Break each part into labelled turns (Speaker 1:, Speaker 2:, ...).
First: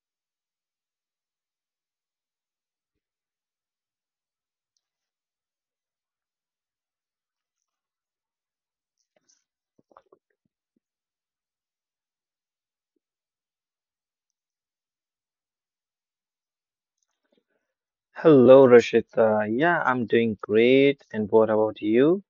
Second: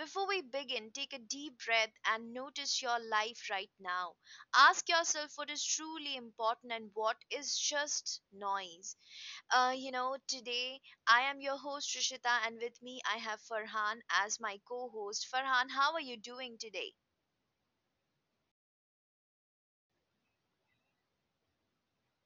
Speaker 1: Before we begin, take a deep breath and notice your life right now. Ask yourself what is truly important and what is just noise. Today I am your host, Rishita, and with me I have Farhan as my co host. Farhan, how are you doing today?
Speaker 2: Hello, Rashita. Yeah, I'm doing great. And what about you?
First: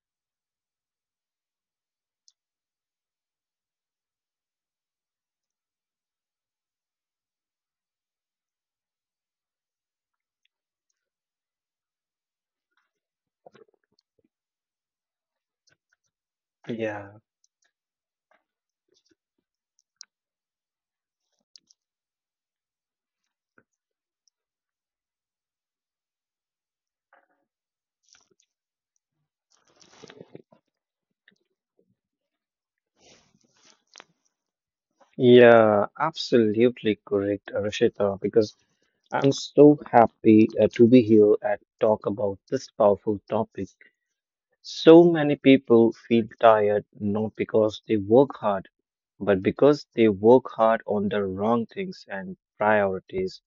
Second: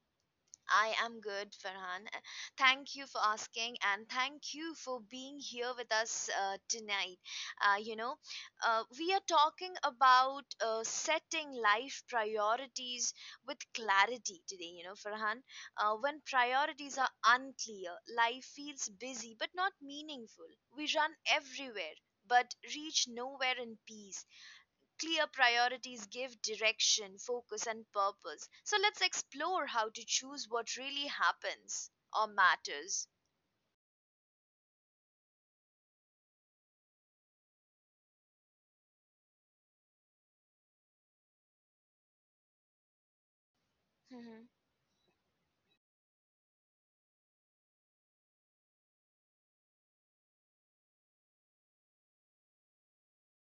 Speaker 1: I am good, Farhan. Thank you for asking, and thank you for being here with us tonight. Uh, you know, we are talking about setting life priorities with clarity today. You know, Farhan, when priorities are
Speaker 2: Yeah.
Speaker 1: unclear, life feels busy but not meaningful. We run everywhere but reach nowhere in peace. Clear priorities give direction, focus, and purpose. So let's explore how to choose what really happens or matters.
Speaker 2: Yeah, absolutely correct, Rashita, because I'm so happy to be here and talk about this powerful topic. So many people feel tired not because they work hard, but because they work hard on the wrong things and priorities.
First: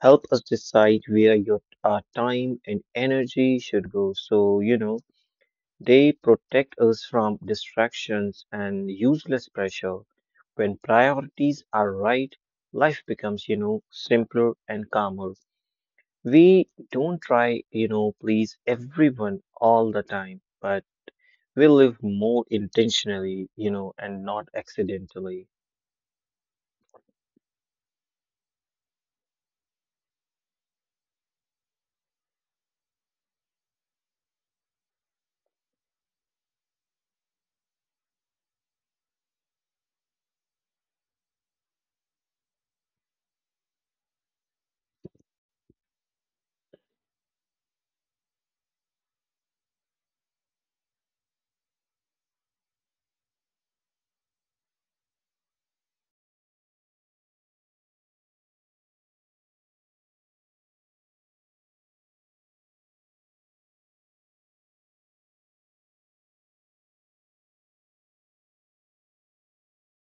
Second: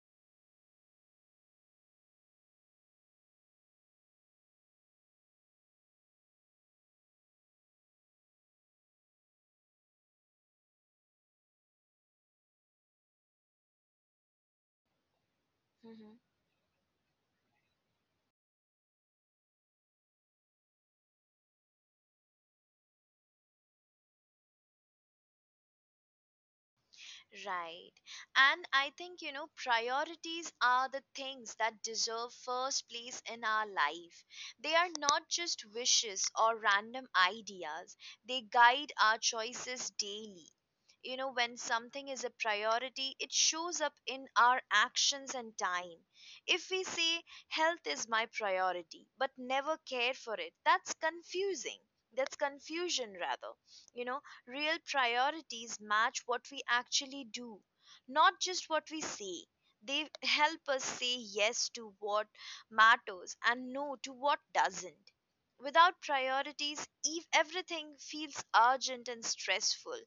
Speaker 2: Help us decide where your our time and energy should go. They protect us from distractions and useless pressure. When priorities are right, life becomes, simpler and calmer. We don't try, you know, please everyone all the time, but we live more intentionally, and not accidentally.
Speaker 1: Right. And I think, you know, priorities are the things that deserve first place in our life. They are not just wishes or random ideas, they guide our choices daily. You know, when something is a priority, it shows up in our actions and time. If we say, health is my priority, but never care for it, that's confusing. That's confusion, rather. You know, real priorities match what we actually do, not just what we say. They help us say yes to what matters and no to what doesn't. Without priorities, everything feels urgent and stressful.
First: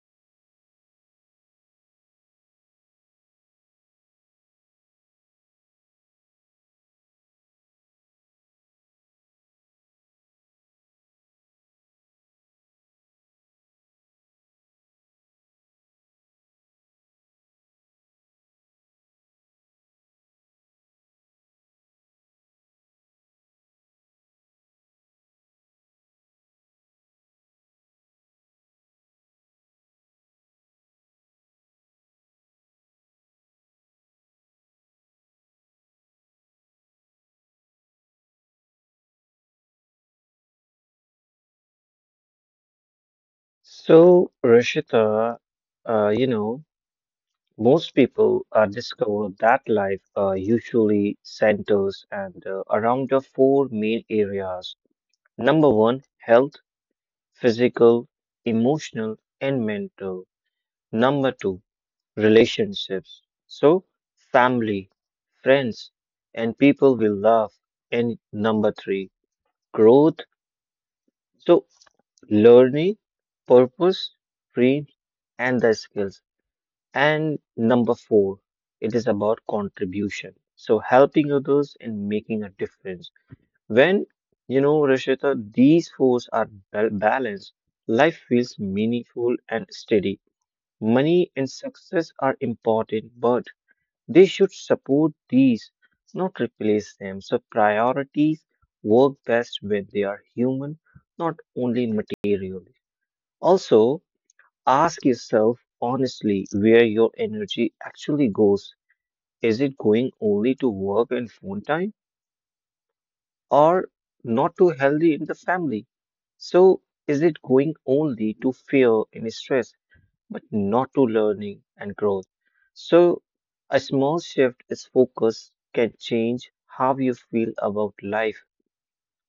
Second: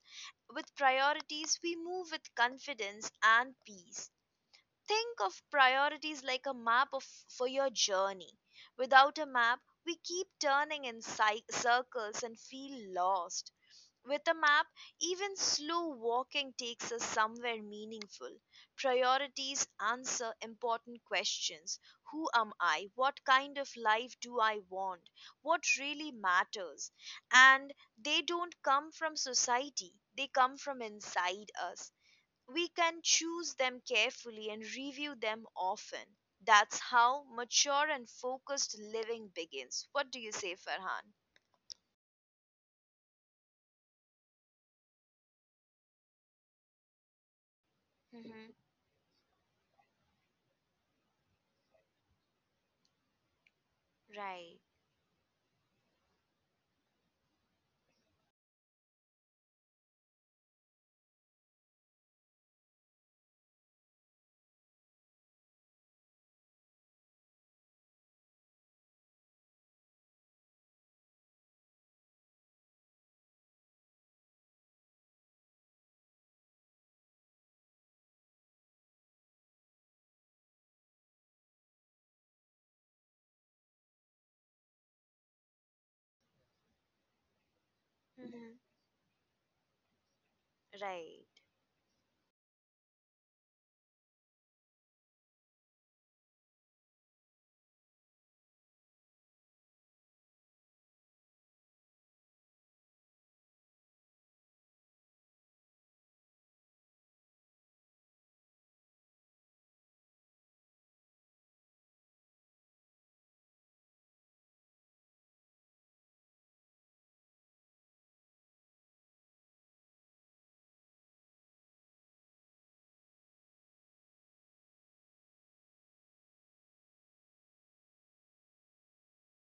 Speaker 1: With priorities, we move with confidence and peace. Think of priorities like for your journey. Without a map, we keep turning in circles and feel lost. With a map, even slow walking takes us somewhere meaningful. Priorities answer important questions. Who am I? What kind of life do I want? What really matters? And they don't come from society, they come from inside us. We can choose them carefully and review them often. That's how mature and focused living begins. What do you say, Farhan?
Speaker 2: So, Rishita, uh, you know, most people
Speaker 1: Hmm.
Speaker 2: discover that life usually centers and around the four main
Speaker 1: Right.
Speaker 2: areas. Number one, health, physical, emotional, and mental. Number two, relationships. So, family, friends, and people we love. And number three, growth. So, learning, purpose, dreams, and the skills. And number four, it is about contribution. So, helping others and making a difference. When, you know, Rishita, these fours are balanced, life
Speaker 1: Hmm.
Speaker 2: feels meaningful and steady.
Speaker 1: Right.
Speaker 2: Money and success are important, but they should support these, not replace them. So priorities work best when they are human, not only material. Also, ask yourself honestly where your energy actually goes. Is it going only to work and phone time or not too healthy in the family? So, is it going only to fear and stress, but not to learning and growth? So, a small shift is focus can change how you feel about life.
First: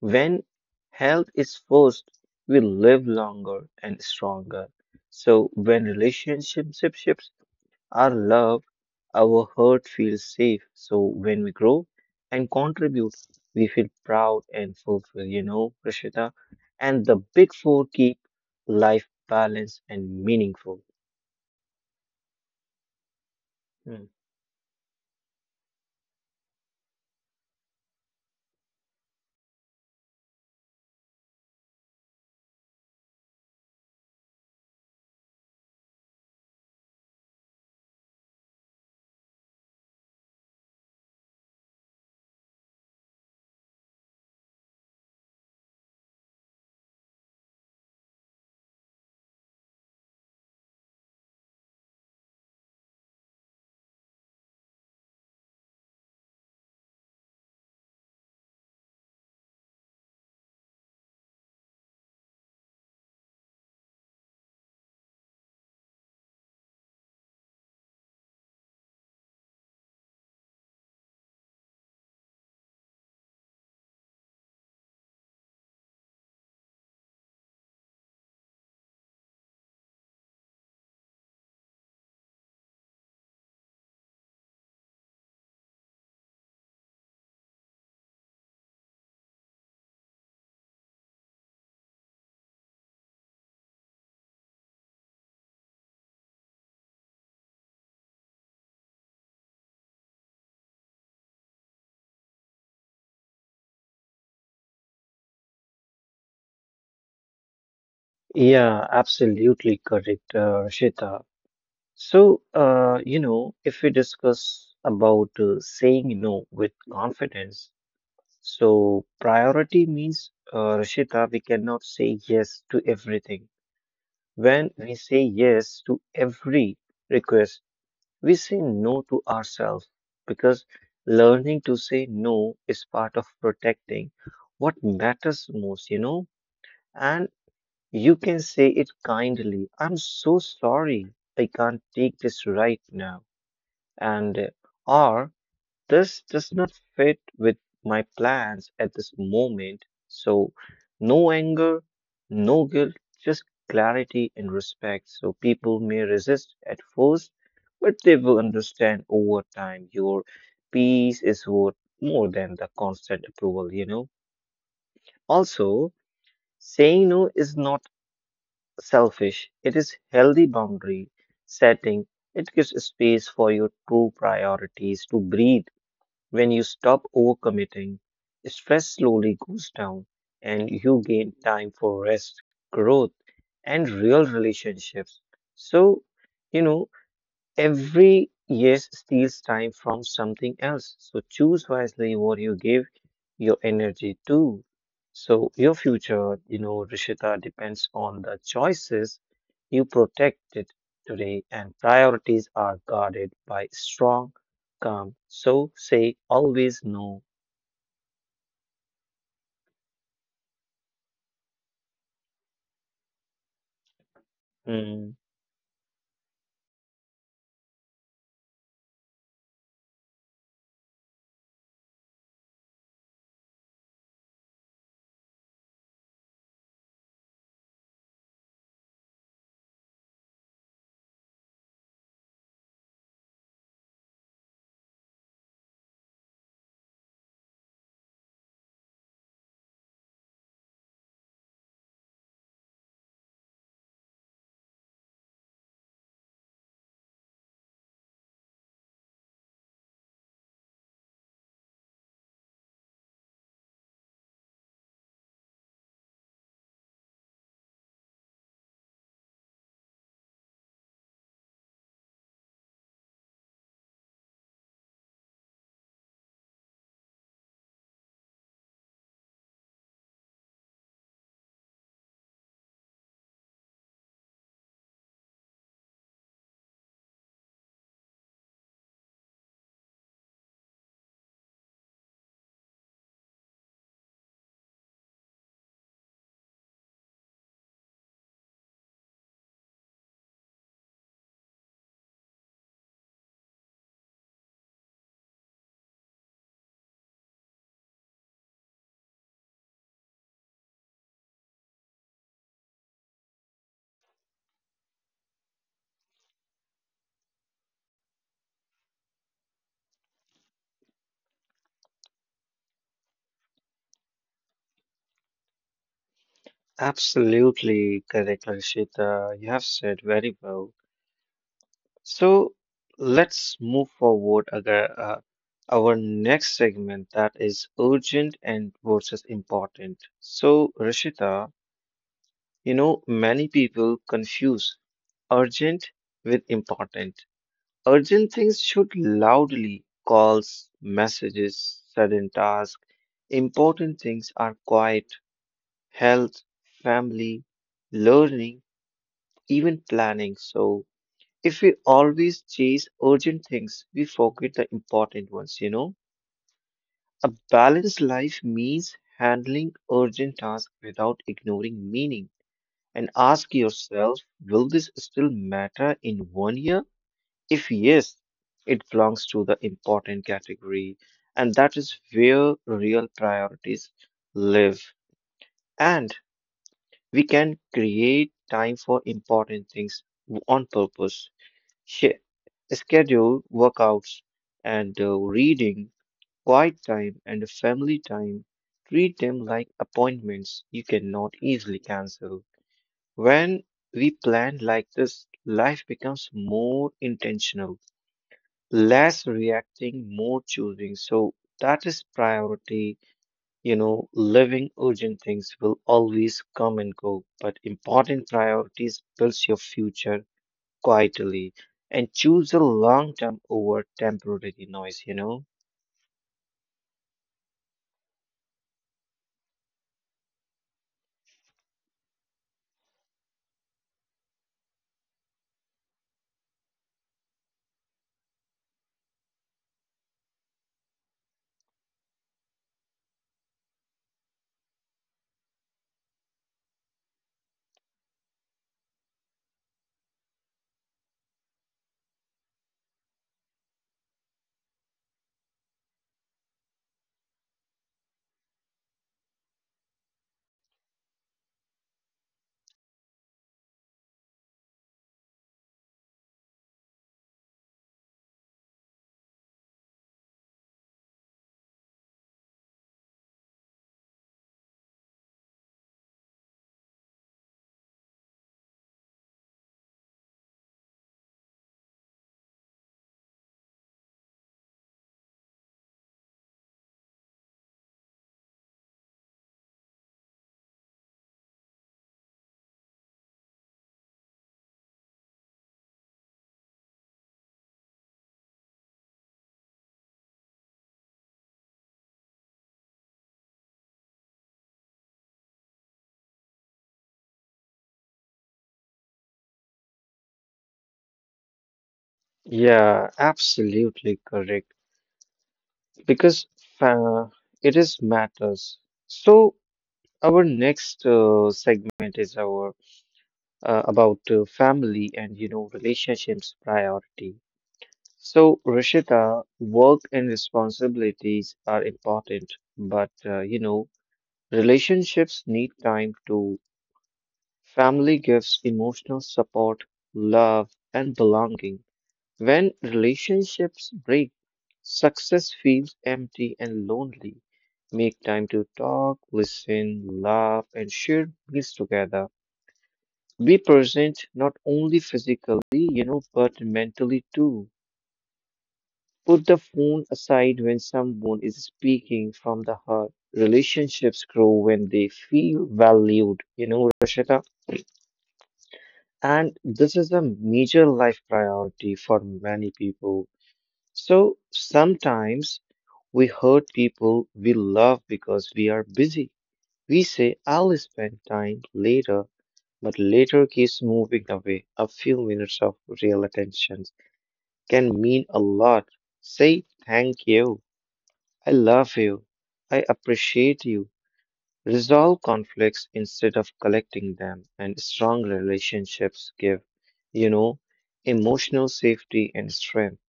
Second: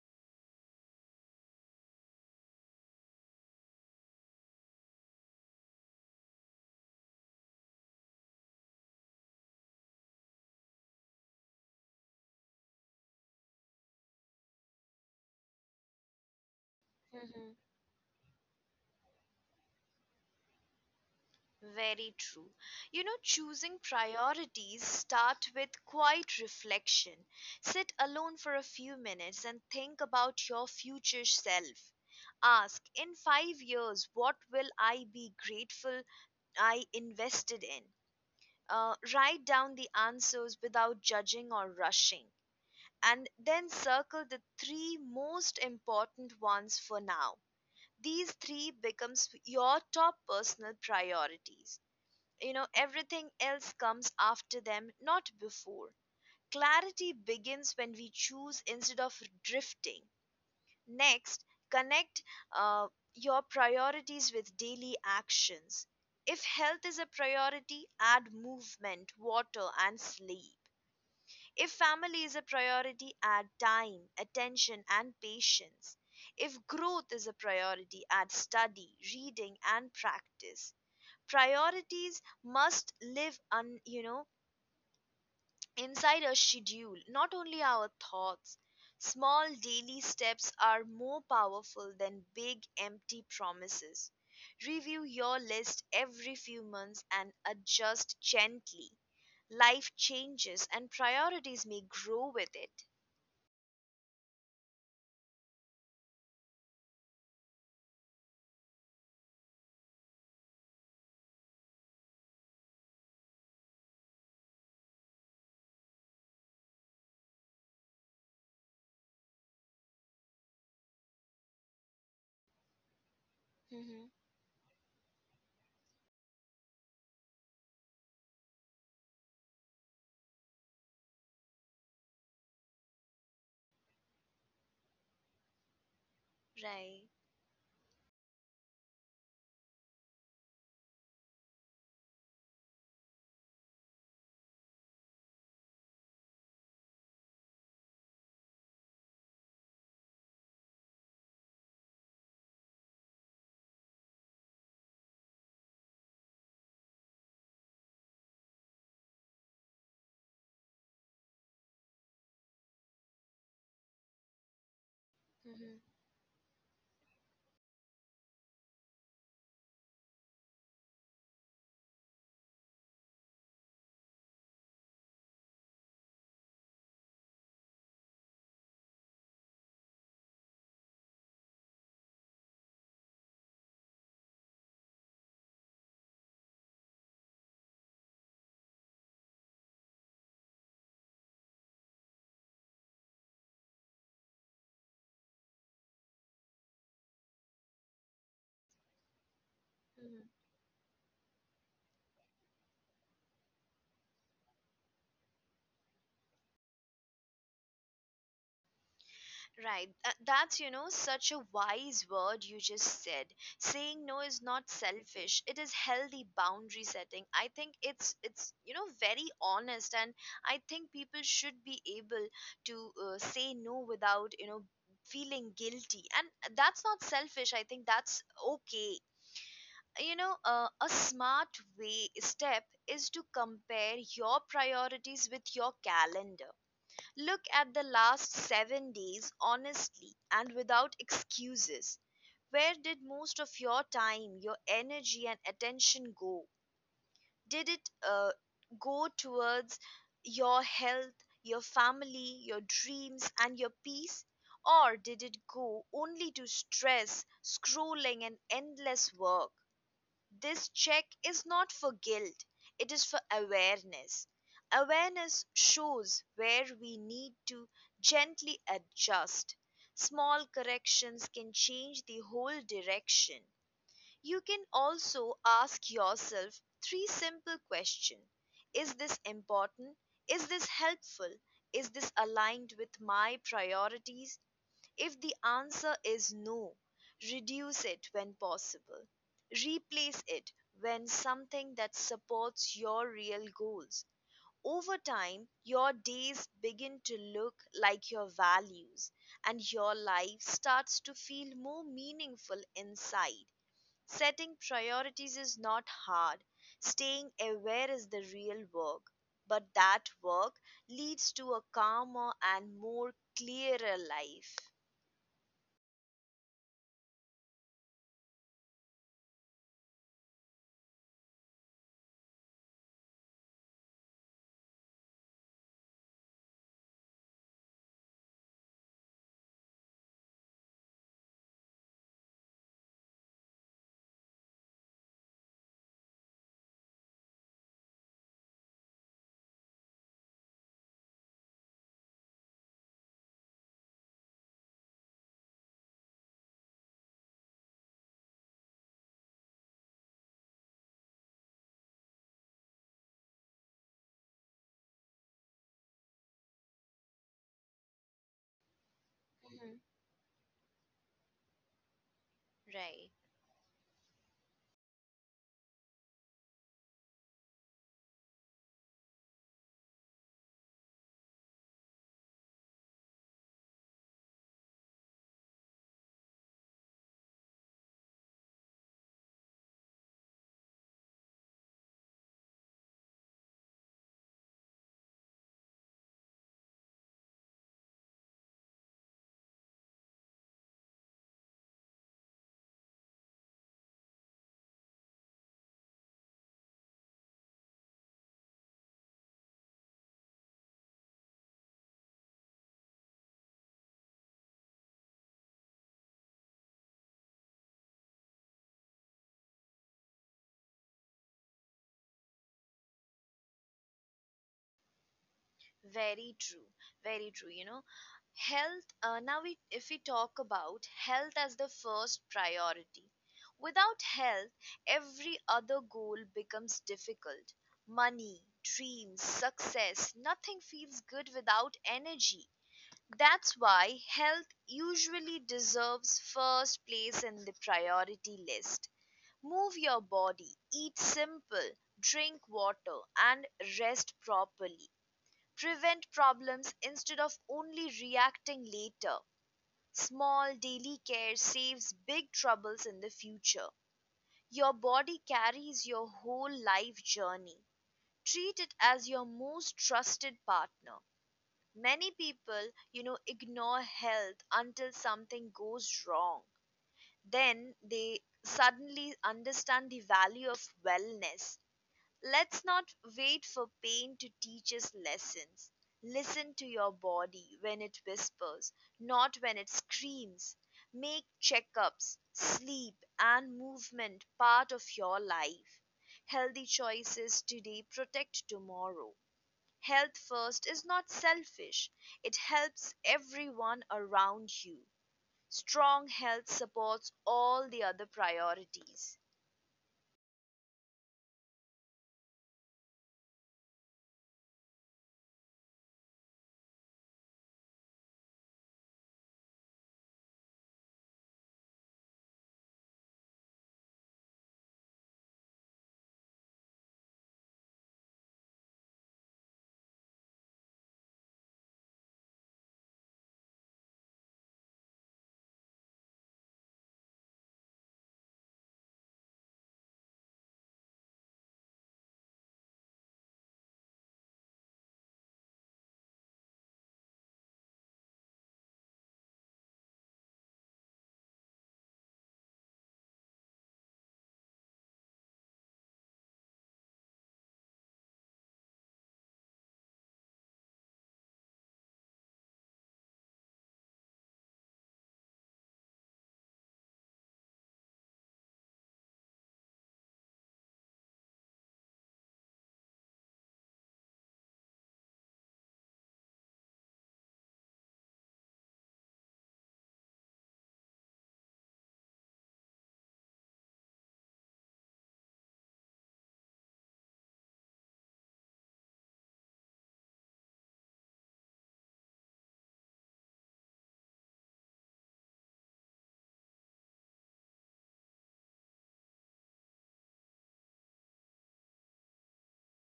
Speaker 2: When health is first, we live longer and stronger. So, when relationships shifts, our love, our hurt feels safe. So when we grow and contribute, we feel proud and fulfilled, you know, Rishita. And the big
Speaker 1: Mhm.
Speaker 2: four keep life balanced and meaningful.
Speaker 1: Very true. You know, choosing
Speaker 2: Hmm.
Speaker 1: priorities start with quiet reflection. Sit alone for a few minutes and think about your future self. Ask, in 5 years, what will I be grateful I invested in? Write down the answers without judging or rushing. And then circle the three most important ones for now. These three becomes your top personal priorities. You know, everything else comes after them, not before. Clarity begins when we choose instead of drifting. Next, connect uh, your priorities with daily actions. If health is a priority, add movement, water, and sleep. If family is a priority, add time, attention, and patience. If growth is a priority, add study, reading, and practice. Priorities must live un, you know inside a schedule, not only our thoughts. Small daily steps are more powerful than big empty promises. Review your list every few months and adjust gently. Life changes and priorities may grow with it.
Speaker 2: Yeah, absolutely correct, Rishita. So, if we discuss about saying no with confidence, so priority means, Rishita, we cannot say yes to everything.
Speaker 1: Hmm.
Speaker 2: When we say yes to every request, we say no to ourselves because learning to say no is part of protecting what matters most, you know?
Speaker 1: Right.
Speaker 2: And you can say it kindly, I'm so sorry, I can't take this right now. And or this does not fit with my plans at this moment. So, no anger, no guilt, just clarity and respect. So, people may resist at first, but they will understand over time. Your peace is worth more than the constant approval, you know.
Speaker 1: Hmm.
Speaker 2: Also, saying no is not selfish, it is healthy boundary setting. It gives space for your true priorities to breathe when you stop overcommitting, stress slowly goes down and you gain time for rest, growth, and real relationships. So, you know, every yes steals time from something else. So choose wisely what you give your energy to. So your future, you know, Rishita, depends on the choices you protected today, and priorities are guarded by strong, calm. So say always no.
Speaker 1: Right. That's, you know, such a wise word you just said. Saying no is not
Speaker 2: Mm,
Speaker 1: selfish. It is healthy boundary setting. I think it's, you know, very honest. And I think people should be able to say no without, you know, feeling guilty. And that's not selfish. I think that's okay. You know, a smart way step is to compare your priorities with your calendar. Look at the last 7 days honestly and without excuses. Where did most of your time, your energy, and attention go? Did it go towards your health, your family, your dreams, and your peace? Or did it go only to stress, scrolling, and endless work? This check is not for guilt, it is for awareness. Awareness shows where we need to gently adjust. Small corrections can change the whole direction. You can also ask yourself three simple questions. Is this important? Is this helpful? Is this aligned with my priorities? If the answer is no, reduce it when possible. Replace it when something that supports your real goals. Over time, your days begin to look like your values and your life starts to feel more meaningful inside. Setting priorities is not hard. Staying aware is the real work. But that work leads to a calmer and more clearer life.
Speaker 2: absolutely correct, Rishita. You have said very well. So let's move forward our next segment that is urgent and versus important. So Rishita, you know, many people confuse urgent with important. Urgent things should loudly calls, messages, sudden tasks. Important things are quiet, health, family, learning, even planning. So if we always chase urgent things, we forget the important ones, you know. A balanced life means handling urgent tasks without ignoring meaning, and
Speaker 1: Right.
Speaker 2: ask yourself, will this still matter in 1 year? If yes, it belongs to the important category, and that is where real priorities live. And we can create time for important things on purpose. sh- Schedule workouts and reading, quiet time, and family time. Treat them like appointments you cannot easily cancel. When we plan like this, life becomes more intentional, less reacting, more choosing. So that is priority. You know, living urgent things will always come and go, but important priorities builds your future quietly and choose the long term over temporary noise, you know?
Speaker 1: Very true. Very true. You know, health, if we talk about health as the first priority, without health, every other goal becomes difficult. Money, dreams, success, nothing feels good without energy. That's why health usually deserves first place in the priority list. Move your body, eat simple, drink water, and rest properly. Prevent problems instead of only reacting later. Small daily care saves big troubles in the future. Your body carries your whole life journey. Treat it as your most trusted partner. Many people, you know, ignore health until something goes wrong. Then they suddenly understand the value of wellness. Let's not wait for pain to teach us lessons. Listen to your body when it whispers, not when it screams. Make checkups, sleep, and movement part of your life. Healthy choices today protect tomorrow. Health first is not selfish, it helps everyone around you. Strong health supports all the other priorities.
Speaker 2: Yeah, absolutely correct. Because uh, it is matters. So our next segment is our about family and you know relationships priority. So Rishita, work and responsibilities are important, but you know, relationships need time to. Family gives emotional support, love, and belonging. When relationships break, success feels empty and lonely. Make time to talk, listen, laugh, and share meals together. Be present not only physically, you know, but mentally too. Put the phone aside when someone is speaking from the heart. Relationships grow when they feel valued, you know, Rashida. And this is a major life priority for many people. So sometimes we hurt people we love because we are busy. We say, I'll spend time later, but later keeps moving away. A few minutes of real attention can mean a lot. Say, thank you. I love you. I appreciate you. Resolve conflicts instead of collecting them, and strong relationships give, you know, emotional safety and strength,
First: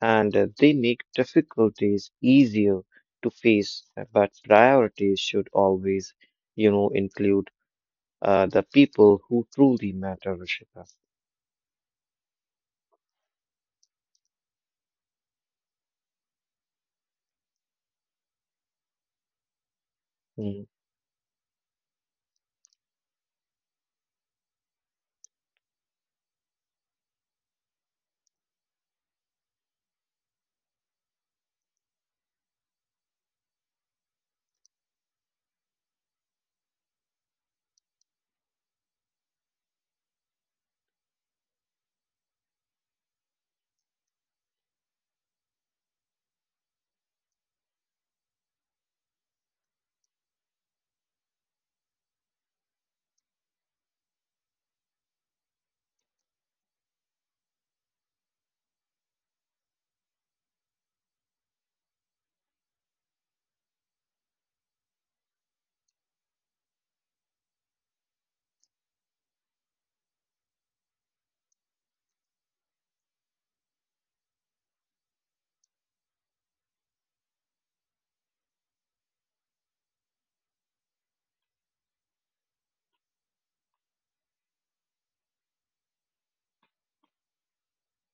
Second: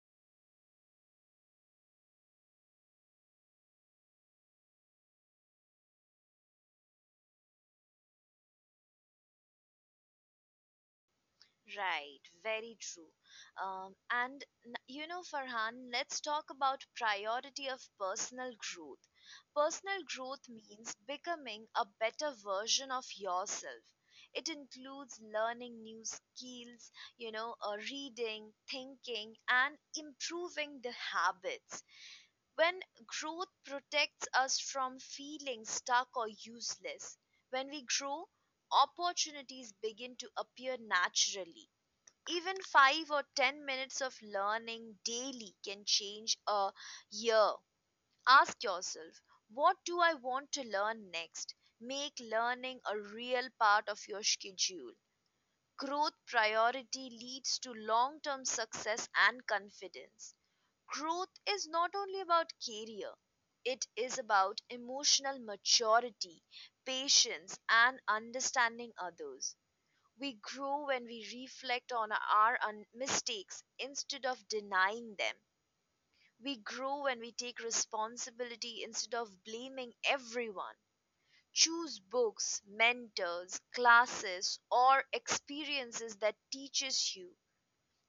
Speaker 2: and they make difficulties easier to face. But priorities should always, you know, include the people who truly matter, Rishita.
Speaker 1: Right, very true. You know, Farhan, let's talk about priority of personal growth. Personal growth
Speaker 2: Mm.
Speaker 1: means becoming a better version of yourself. It includes learning new skills, you know, reading, thinking, and improving the habits. When growth protects us from feeling stuck or useless, when we grow, opportunities begin to appear naturally. Even 5 or 10 minutes of learning daily can change a year. Ask yourself, what do I want to learn next? Make learning a real part of your schedule. Growth priority leads to long term success and confidence. Growth is not only about career, it is about emotional maturity, patience, and understanding others. We grow when we reflect on our mistakes instead of denying them. We grow when we take responsibility instead of blaming everyone. Choose books, mentors, classes, or experiences that teaches you.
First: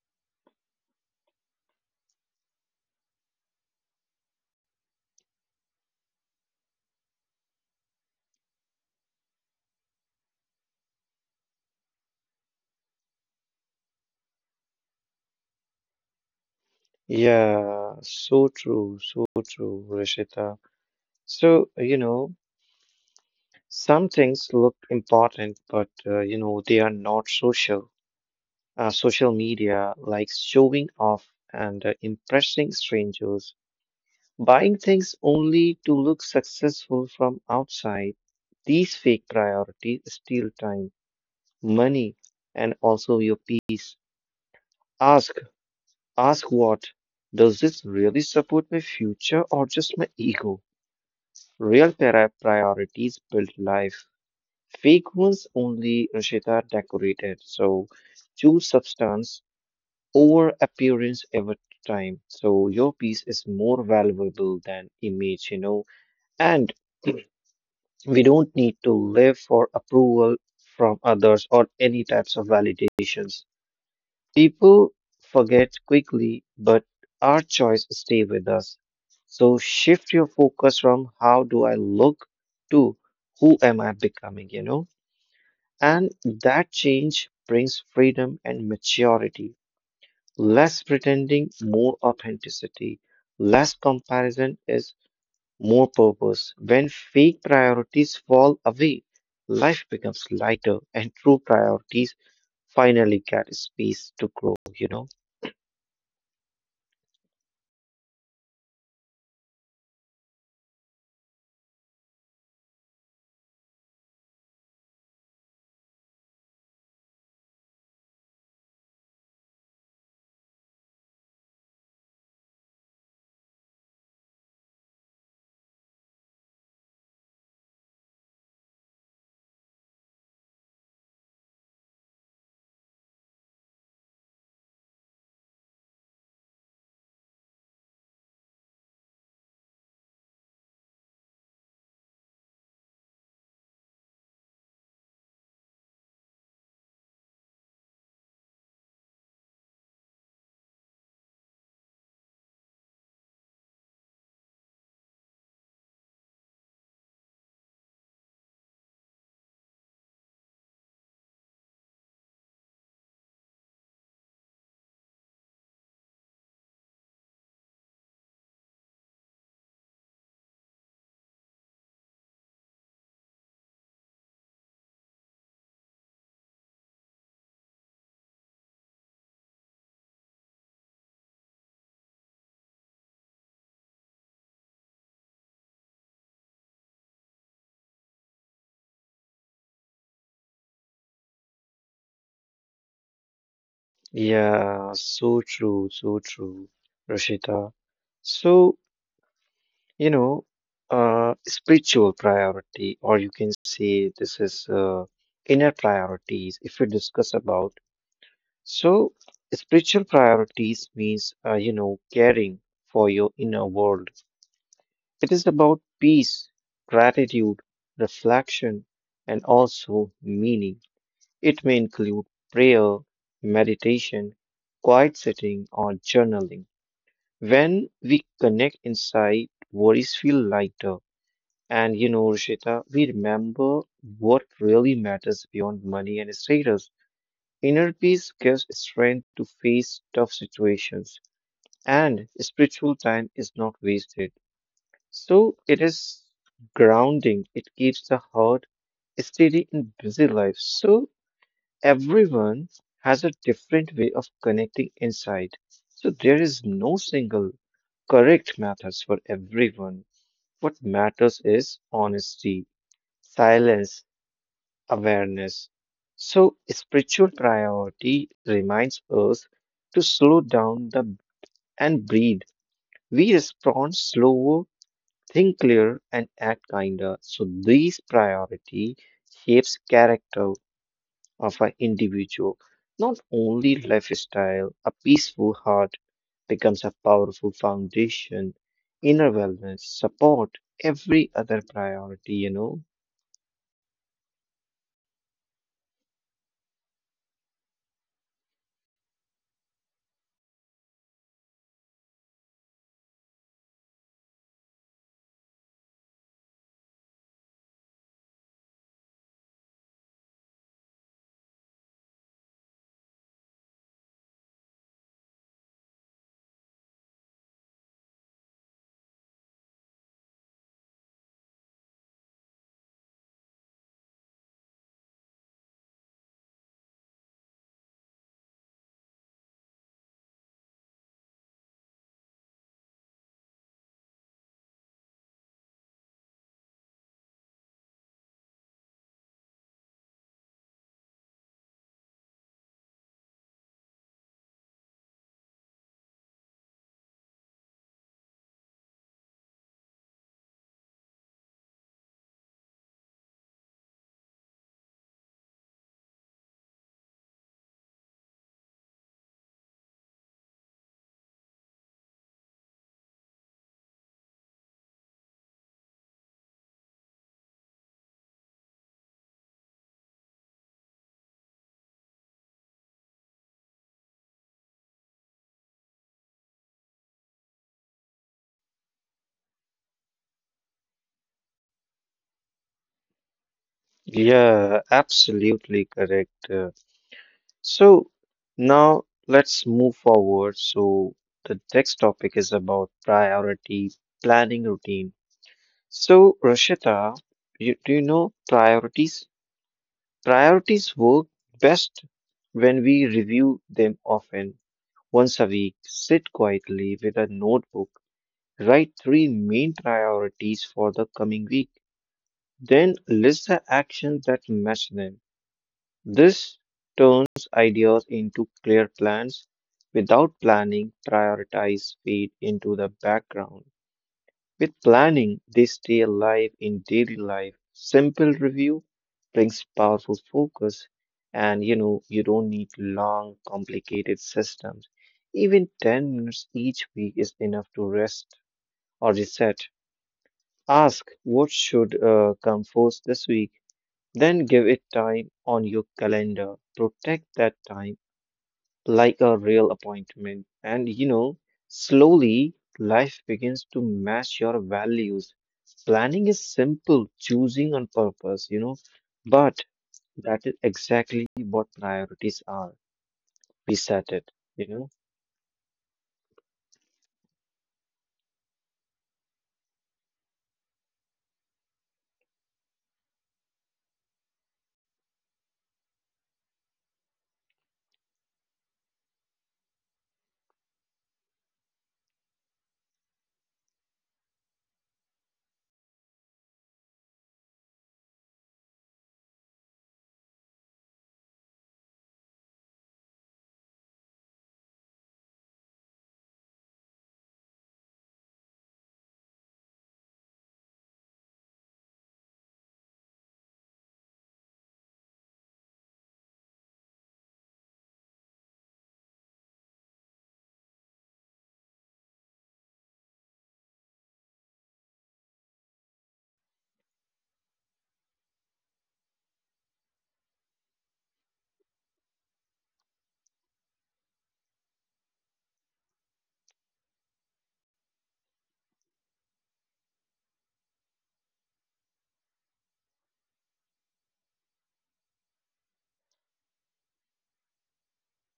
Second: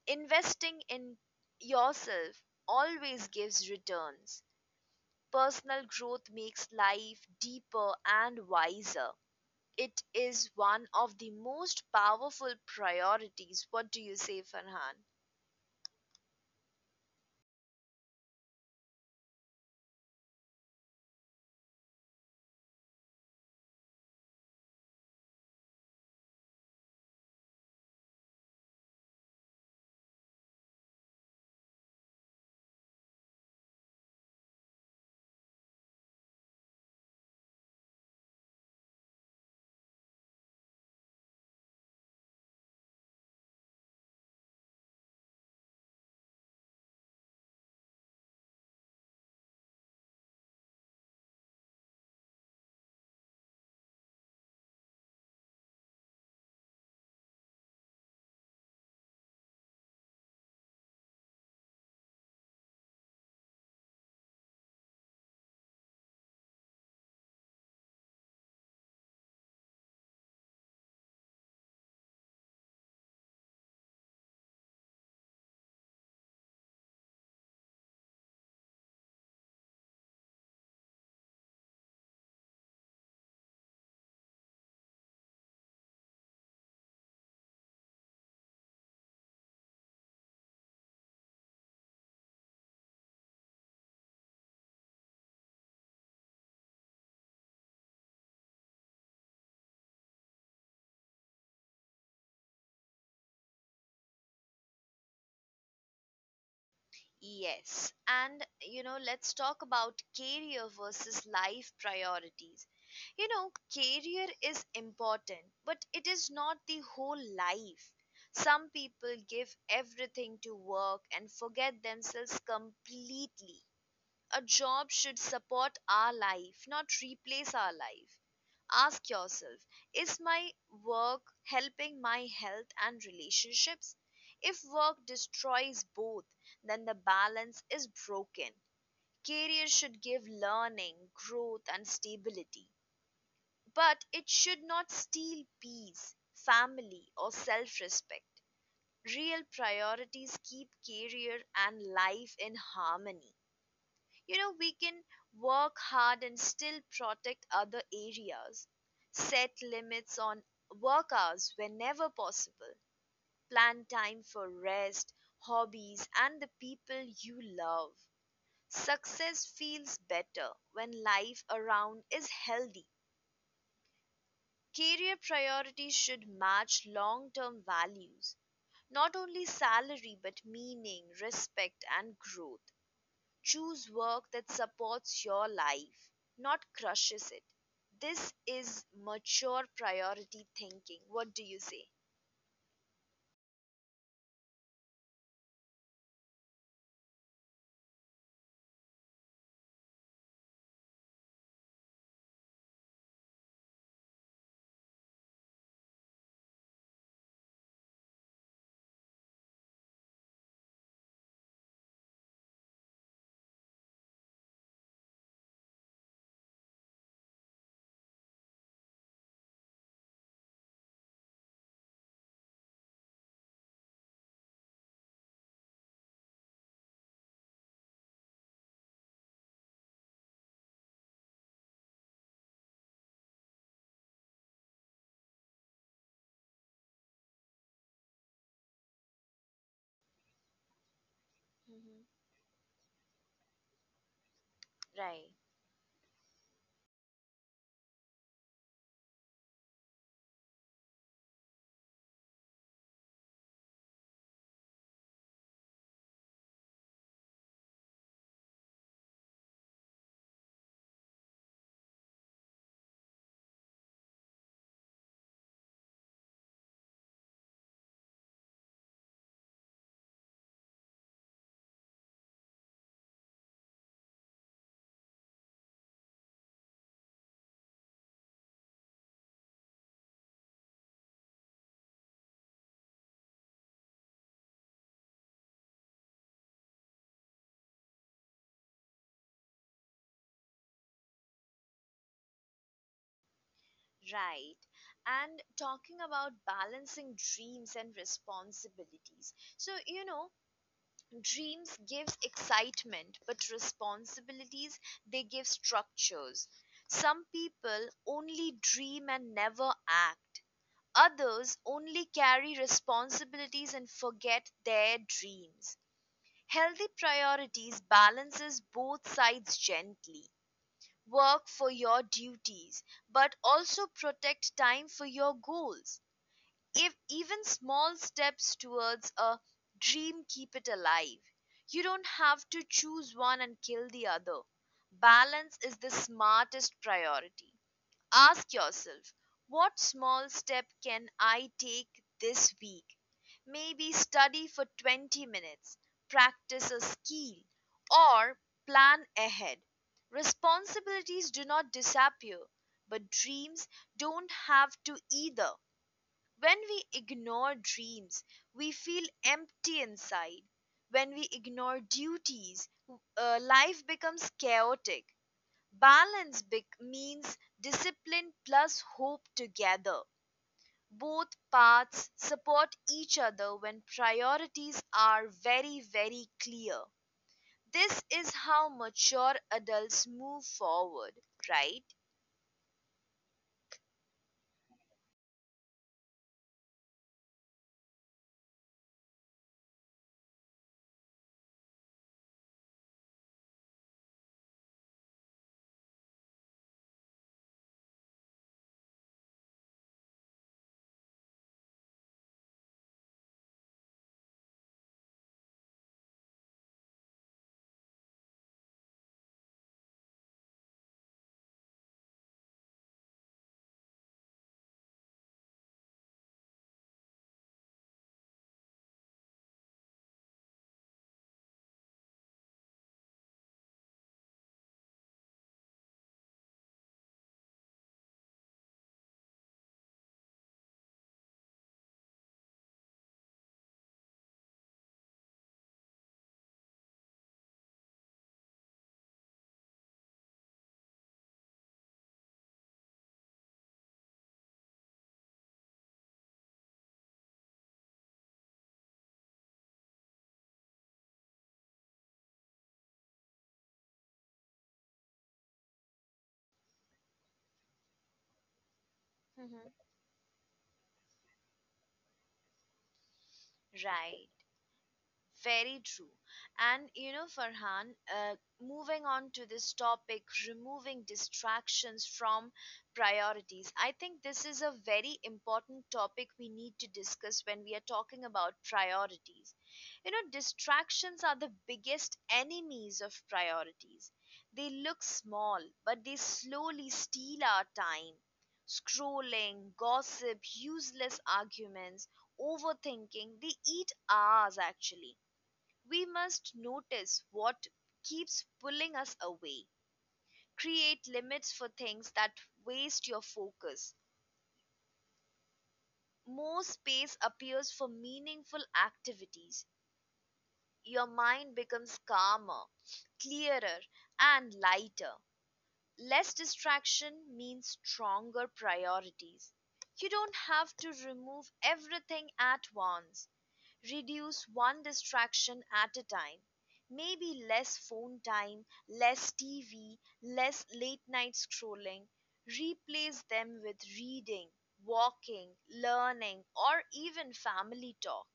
Speaker 1: Investing in yourself always gives returns. Personal growth makes life deeper and wiser. It is one of the most powerful priorities. What do you say, Farhan?
Speaker 2: Yeah, so true, Rishita. So, you know, some things look important, but, they are not social. Social media likes showing off and impressing strangers, buying things only to look successful from outside. These fake priorities steal time, money, and also your peace. Ask, ask what? Does this really support my future or just my ego? Real priorities build life. Fake ones only Rashida decorated. So choose substance over appearance over time. So your piece is more valuable than image, you know, and we don't need to live for approval from others or any types of validations. People forget quickly, but our choice stay with us. So shift your focus from how do I look to who am I becoming, you know? And that change brings freedom and maturity. Less pretending, more authenticity. Less comparison is more purpose. When fake priorities fall away, life becomes lighter and true priorities finally get space to grow, you know?
Speaker 1: Yes. And, you know, let's talk about career versus life priorities. You know, career is important, but it is not the whole life. Some people give everything to work and forget themselves completely. A job should support our life, not replace our life. Ask yourself, is my work helping my health and relationships? If work destroys both, then the balance is broken. Career should give learning, growth, and stability, but it should not steal peace, family, or self respect. Real priorities keep career and life in harmony. You know, we can work hard and still protect other areas. Set limits on work hours whenever possible. Plan time for rest, hobbies, and the people you love. Success feels better when life around is healthy. Career priorities should match long-term values, not only salary but meaning, respect, and growth. Choose work that supports your life, not crushes it. This is mature priority thinking. What do you say?
Speaker 2: Yeah, so true, Rashita. So, you know, spiritual priority, or you can say this is inner priorities, if we discuss about. So, spiritual priorities means, caring for your inner world. It is about peace, gratitude, reflection, and also meaning. It may include prayer, meditation, quiet sitting, or journaling. When we connect inside, worries feel lighter. And you know, Rishita, we remember what really matters beyond money and status. Inner peace gives strength to face tough situations,
Speaker 1: Hmm.
Speaker 2: and spiritual time is not wasted.
Speaker 1: Right.
Speaker 2: So it is grounding, it keeps the heart steady in busy life. So everyone has a different way of connecting inside. So there is no single correct methods for everyone. What matters is honesty, silence, awareness. So, spiritual priority reminds us to slow down the, and breathe. We respond slower, think clearer, and act kinder. So, these priority shapes character of an individual, not only lifestyle. A peaceful heart becomes a powerful foundation. Inner wellness support every other priority, you know.
Speaker 1: Right. And talking about balancing dreams and responsibilities. So, you know, dreams gives excitement, but responsibilities, they give structures. Some people only dream and never act. Others only carry responsibilities and forget their dreams. Healthy priorities balances both sides gently. Work for your duties, but also protect time for your goals. If even small steps towards a dream keep it alive. You don't have to choose one and kill the other. Balance is the smartest priority. Ask yourself, what small step can I take this week? Maybe study for 20 minutes, practice a skill, or plan ahead. Responsibilities do not disappear, but dreams don't have to either. When we ignore dreams, we feel empty inside. When we ignore duties, life becomes chaotic. Balance bec means discipline plus hope together. Both paths support each other when priorities are very, very clear. This is how mature adults move forward, right?
Speaker 2: Yeah, absolutely correct. So now let's move forward. So the next topic is about priority planning routine. So Rashita, do you know priorities? Priorities work best when we review them often. Once a week, sit quietly with a notebook, write three main priorities for the coming week, then list the actions that match them. This turns ideas into clear plans. Without planning, priorities fade into the background. With planning, they stay alive in daily life. Simple review brings powerful focus, and you know, you don't need long, complicated systems. Even 10 minutes each week is enough to rest or reset. Ask what should come first this week, then give it time on your calendar. Protect that time like a real appointment. And you know, slowly life begins to match your values. Planning is simple, choosing on purpose, you know,
Speaker 1: Mhm.
Speaker 2: but that is exactly what priorities are. We set it,
Speaker 1: Right.
Speaker 2: you know.
Speaker 1: Very true. And you know, Farhan, moving on to this topic, removing distractions from priorities. I think this is a very important topic we need to discuss when we are talking about priorities. You know, distractions are the biggest enemies of priorities. They look small, but they slowly steal our time. Scrolling, gossip, useless arguments, overthinking, they eat hours. Actually, we must notice what keeps pulling us away. Create limits for things that waste your focus. More space appears for meaningful activities. Your mind becomes calmer, clearer, and lighter. Less distraction means stronger priorities. You don't have to remove everything at once. Reduce one distraction at a time. Maybe less phone time, less TV, less late night scrolling. Replace them with reading, walking, learning, or even family talk.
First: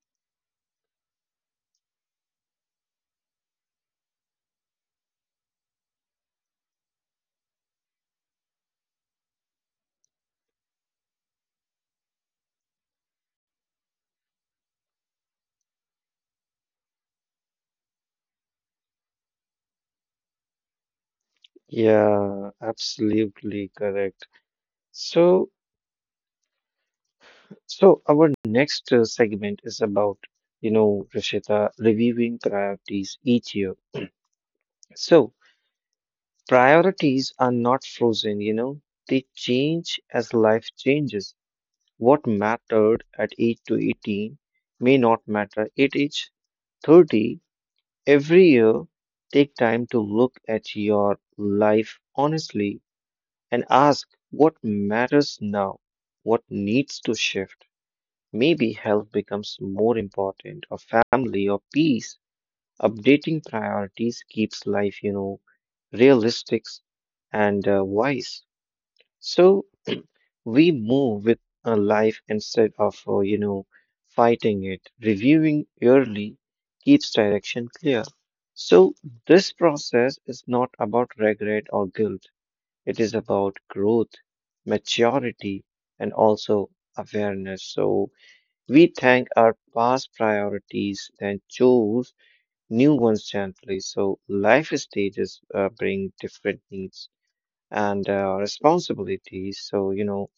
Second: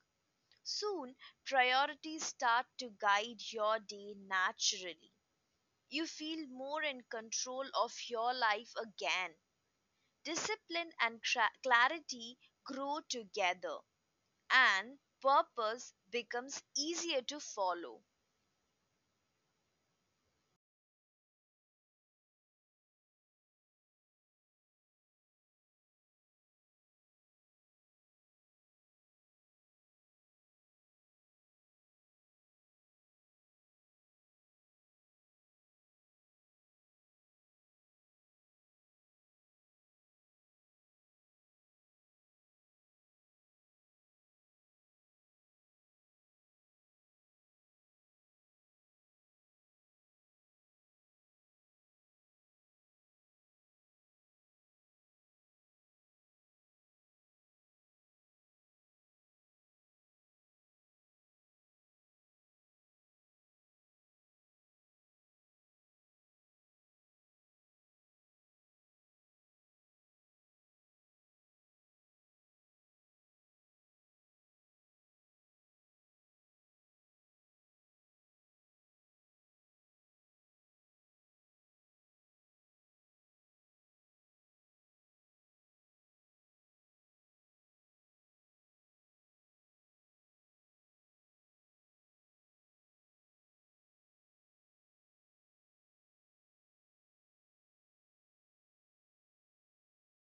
Speaker 1: Soon, priorities start to guide your day naturally. You feel more in control of your life again. Discipline and clarity grow together. And purpose becomes easier to follow.
Speaker 2: Yeah, absolutely correct. So, So our next segment is about, you know, Rishita, reviewing priorities each year. So priorities are not frozen, you know, they change as life changes. What mattered at 8 to 18 may not matter at age 30. Every year, take time to look at your life honestly and ask what matters now, what needs to shift. Maybe health becomes more important, or family, or peace. Updating priorities keeps life, you know, realistic and wise. So we move with a life instead of, fighting it. Reviewing early keeps direction clear. So this process is not about regret or guilt. It is about growth, maturity, and also awareness. So we thank our past priorities and choose new ones gently. So life stages bring different needs and responsibilities. So, you know,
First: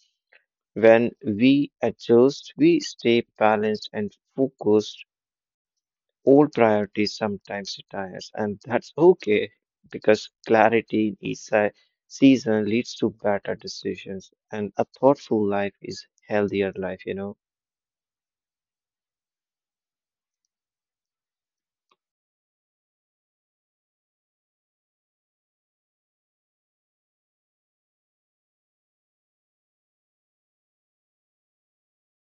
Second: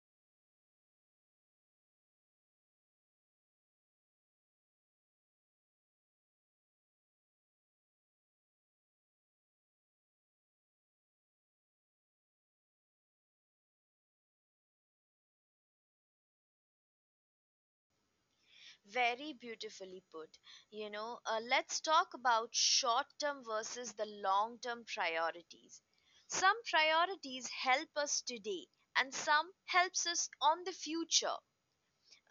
Speaker 2: when we adjust, we stay balanced and focused. Old priorities sometimes retires, and that's okay because clarity in each season leads to better decisions, and a thoughtful life is healthier life.
Speaker 1: Very beautifully put. Let's talk about short term versus the long term priorities. Some priorities help us today and some helps us on the future.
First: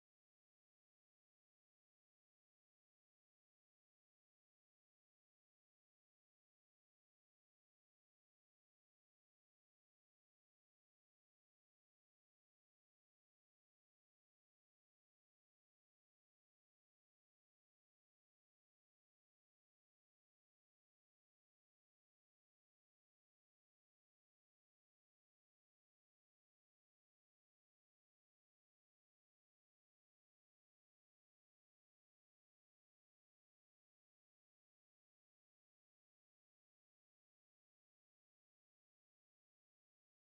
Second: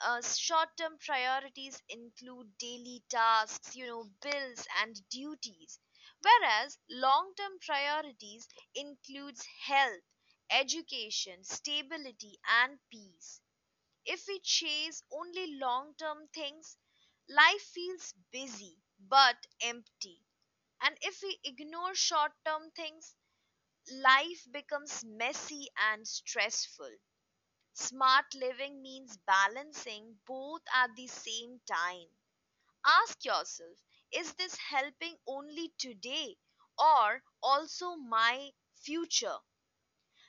Speaker 1: Short term priorities include daily tasks, you know, bills and duties, whereas long term priorities includes health, education, stability and peace. If we chase only long term things, life feels busy but empty. And if we ignore short term things, life becomes messy and stressful. Smart living means balancing both at the same time. Ask yourself, is this helping only today or also my future?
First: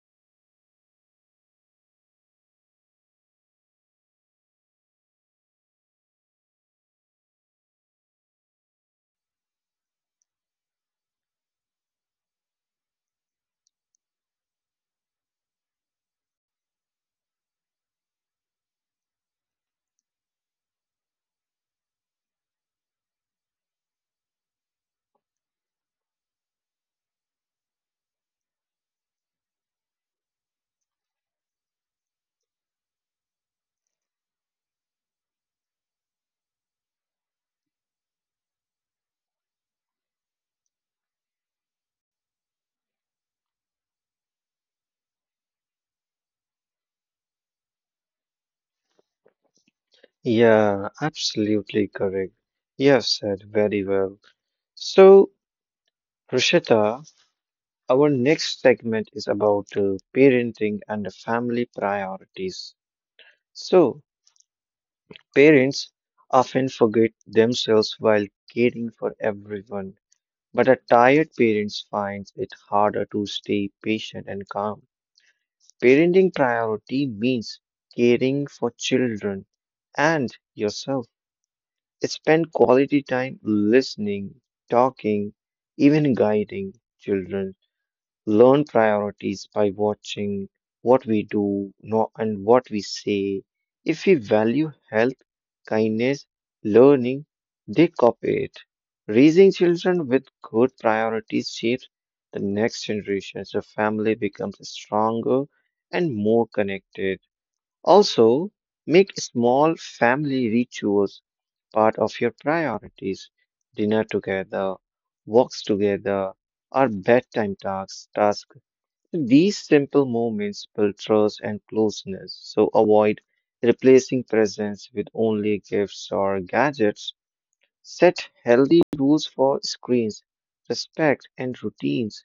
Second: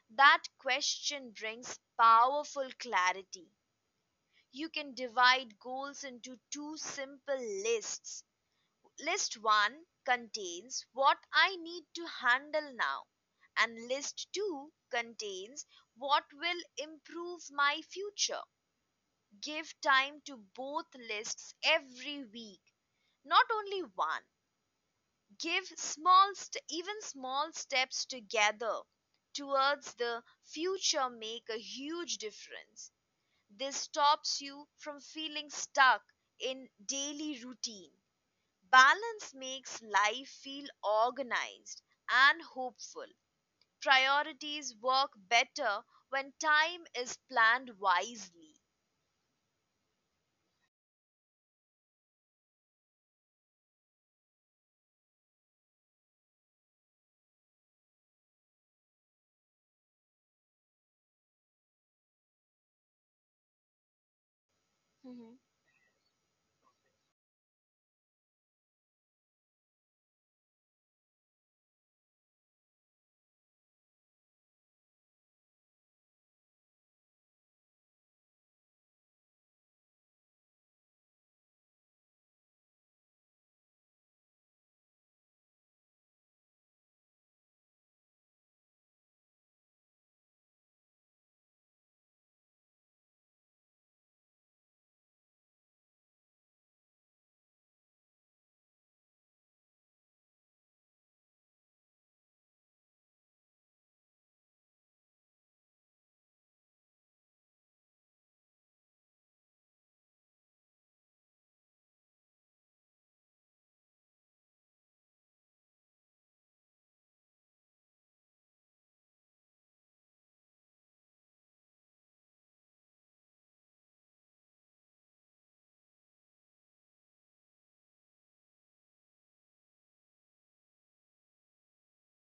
Speaker 1: That question brings powerful clarity. You can divide goals into two simple lists. List 1 contains what I need to handle now, and list 2 contains what will improve my future. Give time to both lists every week, not only one. Give even small steps together towards the future make a huge difference. This stops you from feeling stuck in daily routine. Balance makes life feel organized and hopeful. Priorities work better when time is planned wisely.
Speaker 2: Yeah, absolutely correct. Yes, said very well. So, Rishita, our next segment is about parenting and family priorities. So,
Speaker 1: Mhm.
Speaker 2: parents often forget themselves while caring for everyone, but a tired parent finds it harder to stay patient and calm. Parenting priority means caring for children and yourself. Spend quality time listening, talking, even guiding children learn priorities by watching what we do no, and what we say. If we value health, kindness, learning, they copy it. Raising children with good priorities shapes the next generation. The family becomes stronger and more connected. Also, make small family rituals part of your priorities. Dinner together, walks together, or bedtime tasks, task. These simple moments build trust and closeness, so avoid replacing presents with only gifts or gadgets. Set healthy rules for screens, respect and routines,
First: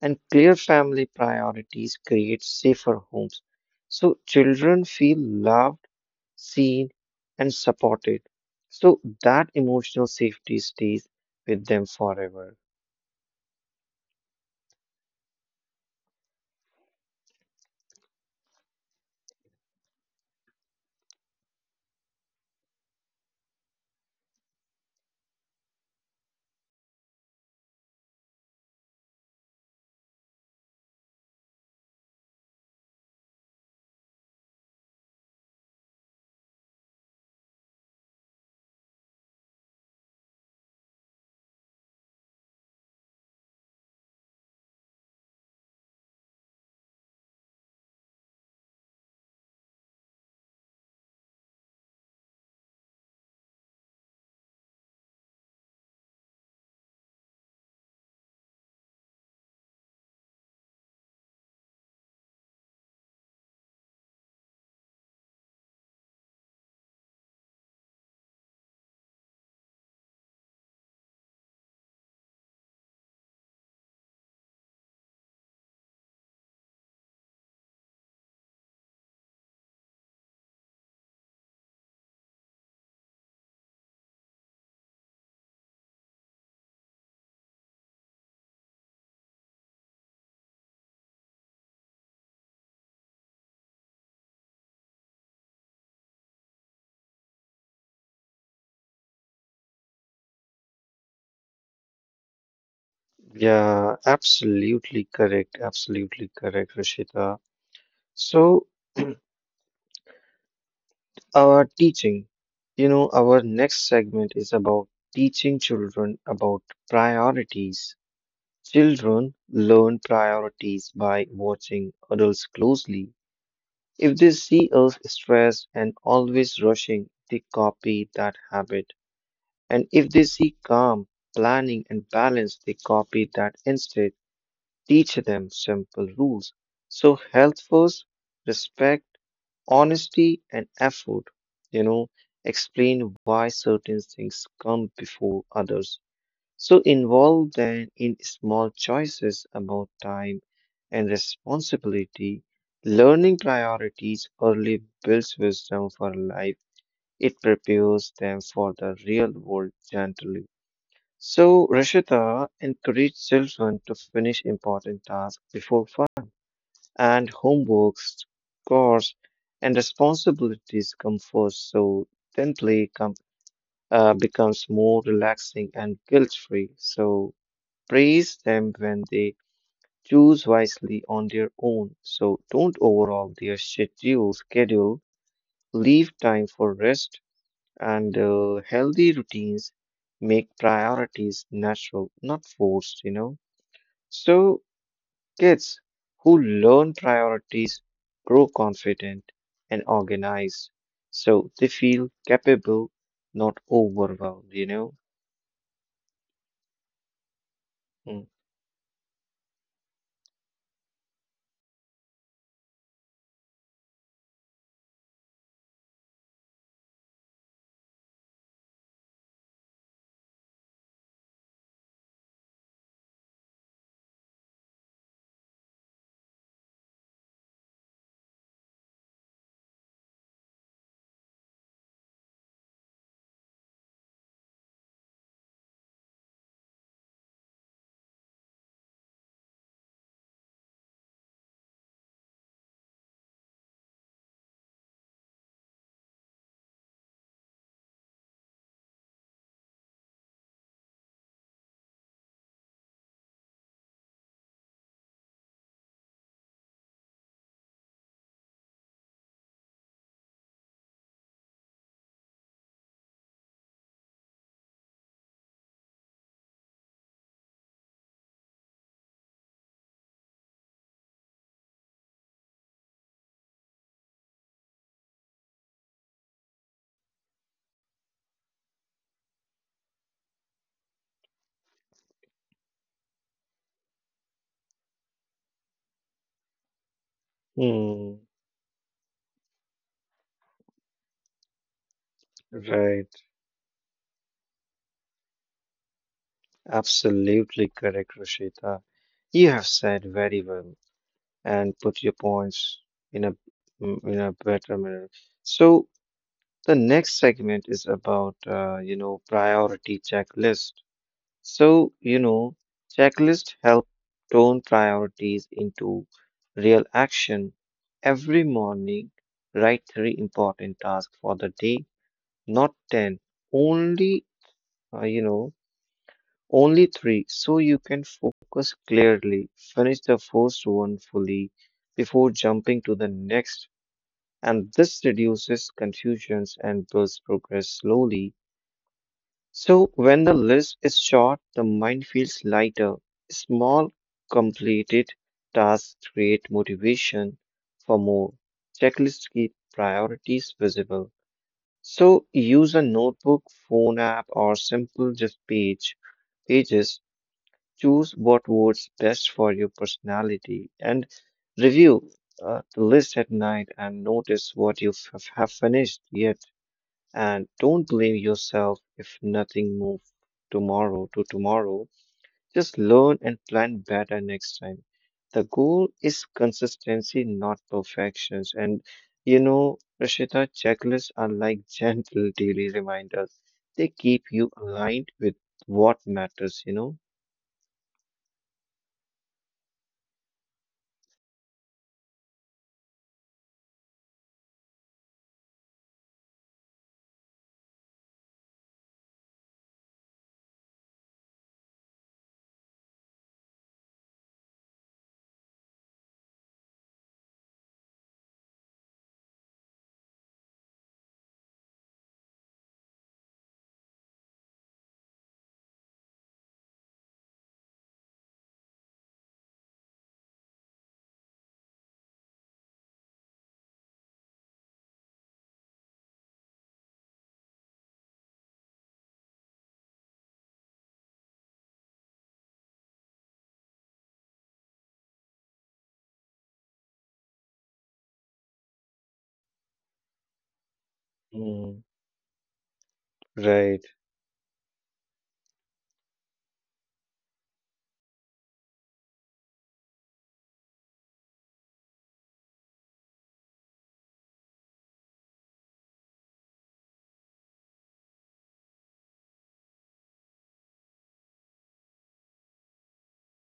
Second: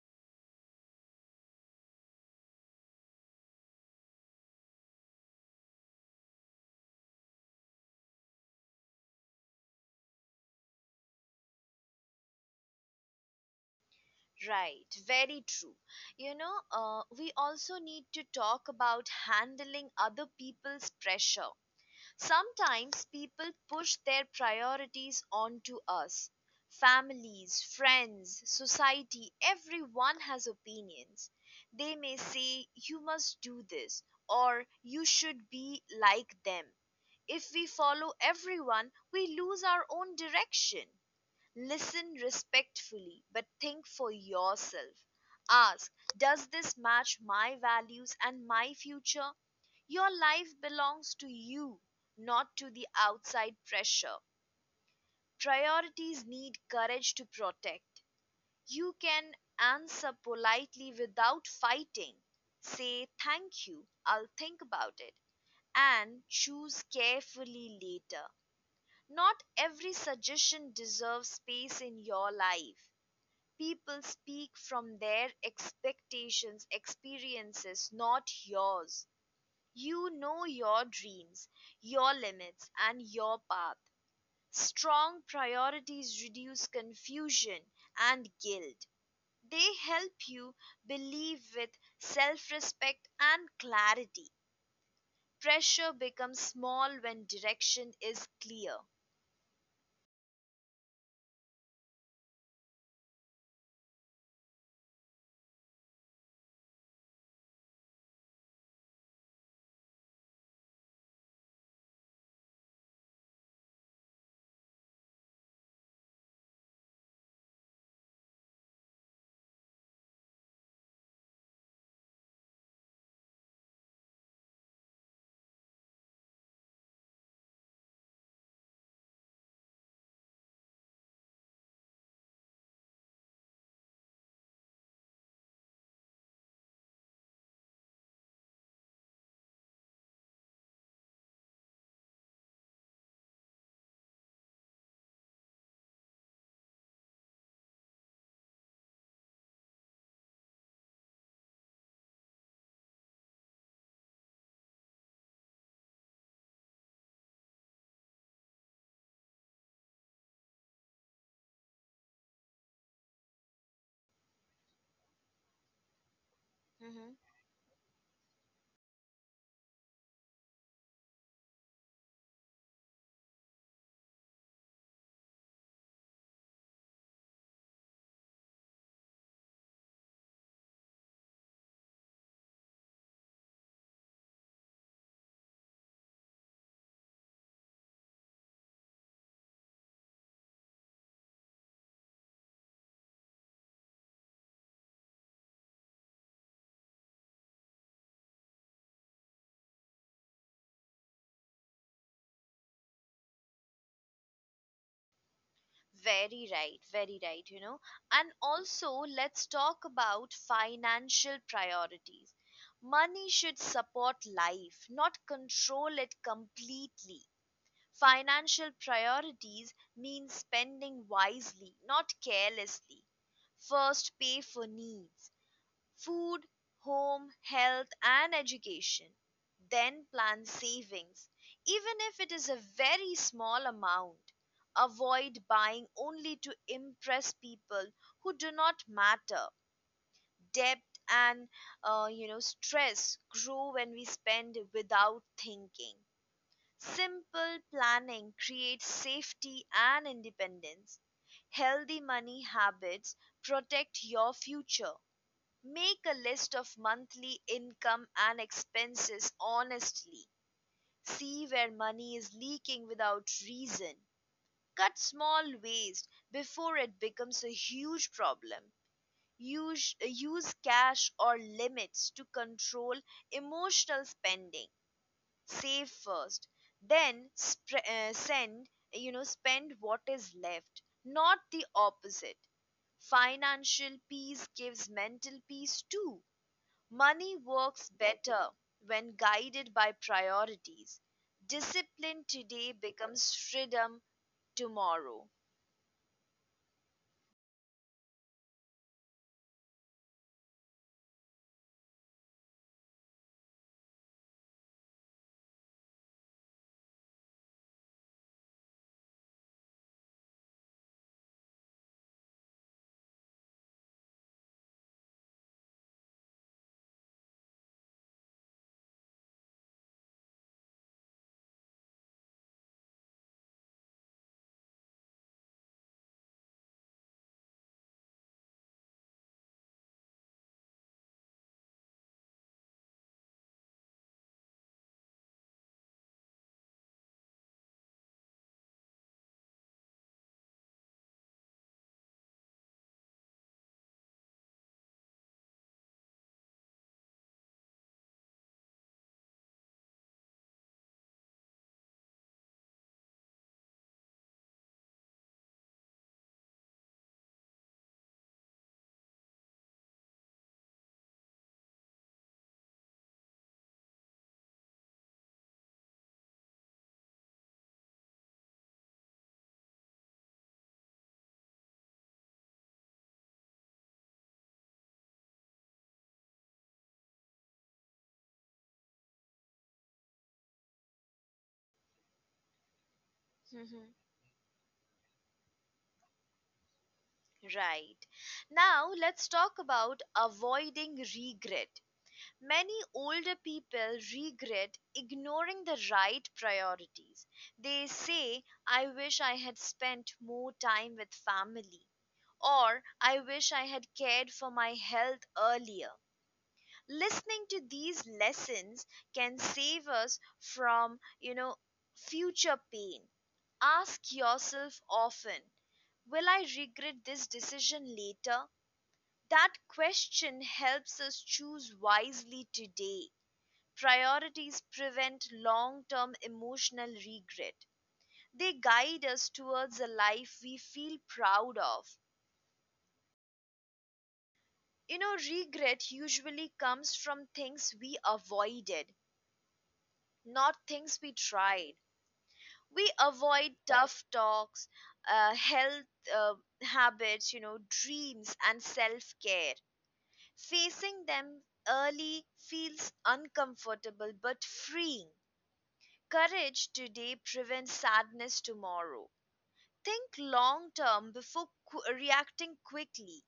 Speaker 2: and clear family priorities create safer homes. So children feel loved, seen, and supported. So that emotional safety stays with them forever.
Speaker 1: Right, very true. We also need to talk about handling other people's pressure. Sometimes people push their priorities onto us. Families, friends, society, everyone has opinions. They may say, you must do this, or you should be like them. If we follow everyone, we lose our own direction. Listen respectfully, but think for yourself. Ask, does this match my values and my future? Your life belongs to you, not to the outside pressure. Priorities need courage to protect. You can answer politely without fighting. Say thank you, I'll think about it, and choose carefully later. Not every suggestion deserves space in your life. People speak from their expectations, experiences, not yours. You know your dreams, your limits, and your path. Strong priorities reduce confusion and guilt. They help you believe with self respect and clarity. Pressure becomes small when direction is clear.
Speaker 2: Yeah, absolutely correct. Absolutely correct, Rashita. So, our teaching, our next segment is about teaching children about priorities. Children learn priorities by watching adults closely. If they see us stressed and always rushing, they copy that habit. And if they see calm, planning, and balance, they copy that instead. Teach them simple rules. So, health first, respect honesty and effort, you know, explain why certain things come before others. So involve them in small choices about time and responsibility. Learning priorities early builds wisdom for life. It prepares them for the real world gently. So Rashita encouraged children to finish important tasks before
Speaker 1: Mhm.
Speaker 2: and homeworks, chores, and responsibilities come first. So tenthly becomes more relaxing and guilt-free. So praise them when they choose wisely on their own. So don't overhaul their schedule. Schedule leave time for rest and healthy routines. Make priorities natural, not forced. So kids who learn priorities grow confident and organized, so they feel capable, not overwhelmed?
Speaker 1: Very right, very right, you know. And also, let's talk about financial priorities. Money should support life, not control it completely. Financial priorities mean spending wisely, not carelessly. First, pay for needs. Food, home, health, and education. Then plan savings, even if it is a very small amount. Avoid buying only to impress people who do not matter. Debt and you know, stress grow when we spend without thinking. Simple planning creates safety and independence. Healthy money habits protect your future. Make a list of monthly income and expenses honestly. See where money is leaking without reason. Cut small waste before it becomes a huge problem. Use cash or limits to control emotional spending. Save first, then send, you know, spend what is left, not the opposite. Financial peace gives mental peace too. Money works
Speaker 2: Mm.
Speaker 1: better when guided by priorities. Discipline today
Speaker 2: Hmm, right.
Speaker 1: becomes freedom tomorrow.
Speaker 2: Absolutely correct, Rashita. You have said very well and put your points in a in a better manner. So the next segment is about priority checklist. So, checklists help turn priorities into real action. Every morning, write three important tasks for the day, not 10, only, uh, you know, only three, so you can focus clearly. Finish the first one fully before jumping to the next, and this reduces confusions and builds progress slowly. So when the list is short, the mind feels lighter. Small completed tasks create motivation for more. Checklists keep priorities visible. So use a notebook, phone app, or simple just page pages. Choose what works best for your personality and review the list at night and notice what you have finished yet. And don't blame yourself if nothing moves tomorrow to tomorrow. Just learn and plan better next time. The goal is consistency, not perfections. And Rashita, checklists are like gentle daily reminders. They
Speaker 1: Mhm.
Speaker 2: keep you aligned with what matters?
Speaker 1: Right. Now, let's talk about avoiding regret. Many older people regret ignoring the right priorities. They say, I wish I had spent more time with family, or I wish I had cared for my health earlier. Listening to these lessons can save us from, you know, future pain. Ask yourself often, will I regret this decision later? That question helps us choose wisely today. Priorities prevent long-term emotional regret. They guide us towards a life we feel proud of. You know, regret usually comes from things we avoided, not things we tried.
Speaker 2: Mm,
Speaker 1: We avoid
Speaker 2: right.
Speaker 1: tough talks, health uh, habits, you know, dreams, and self care. Facing them early feels uncomfortable but freeing. Courage today prevents sadness tomorrow. Think long term before reacting quickly.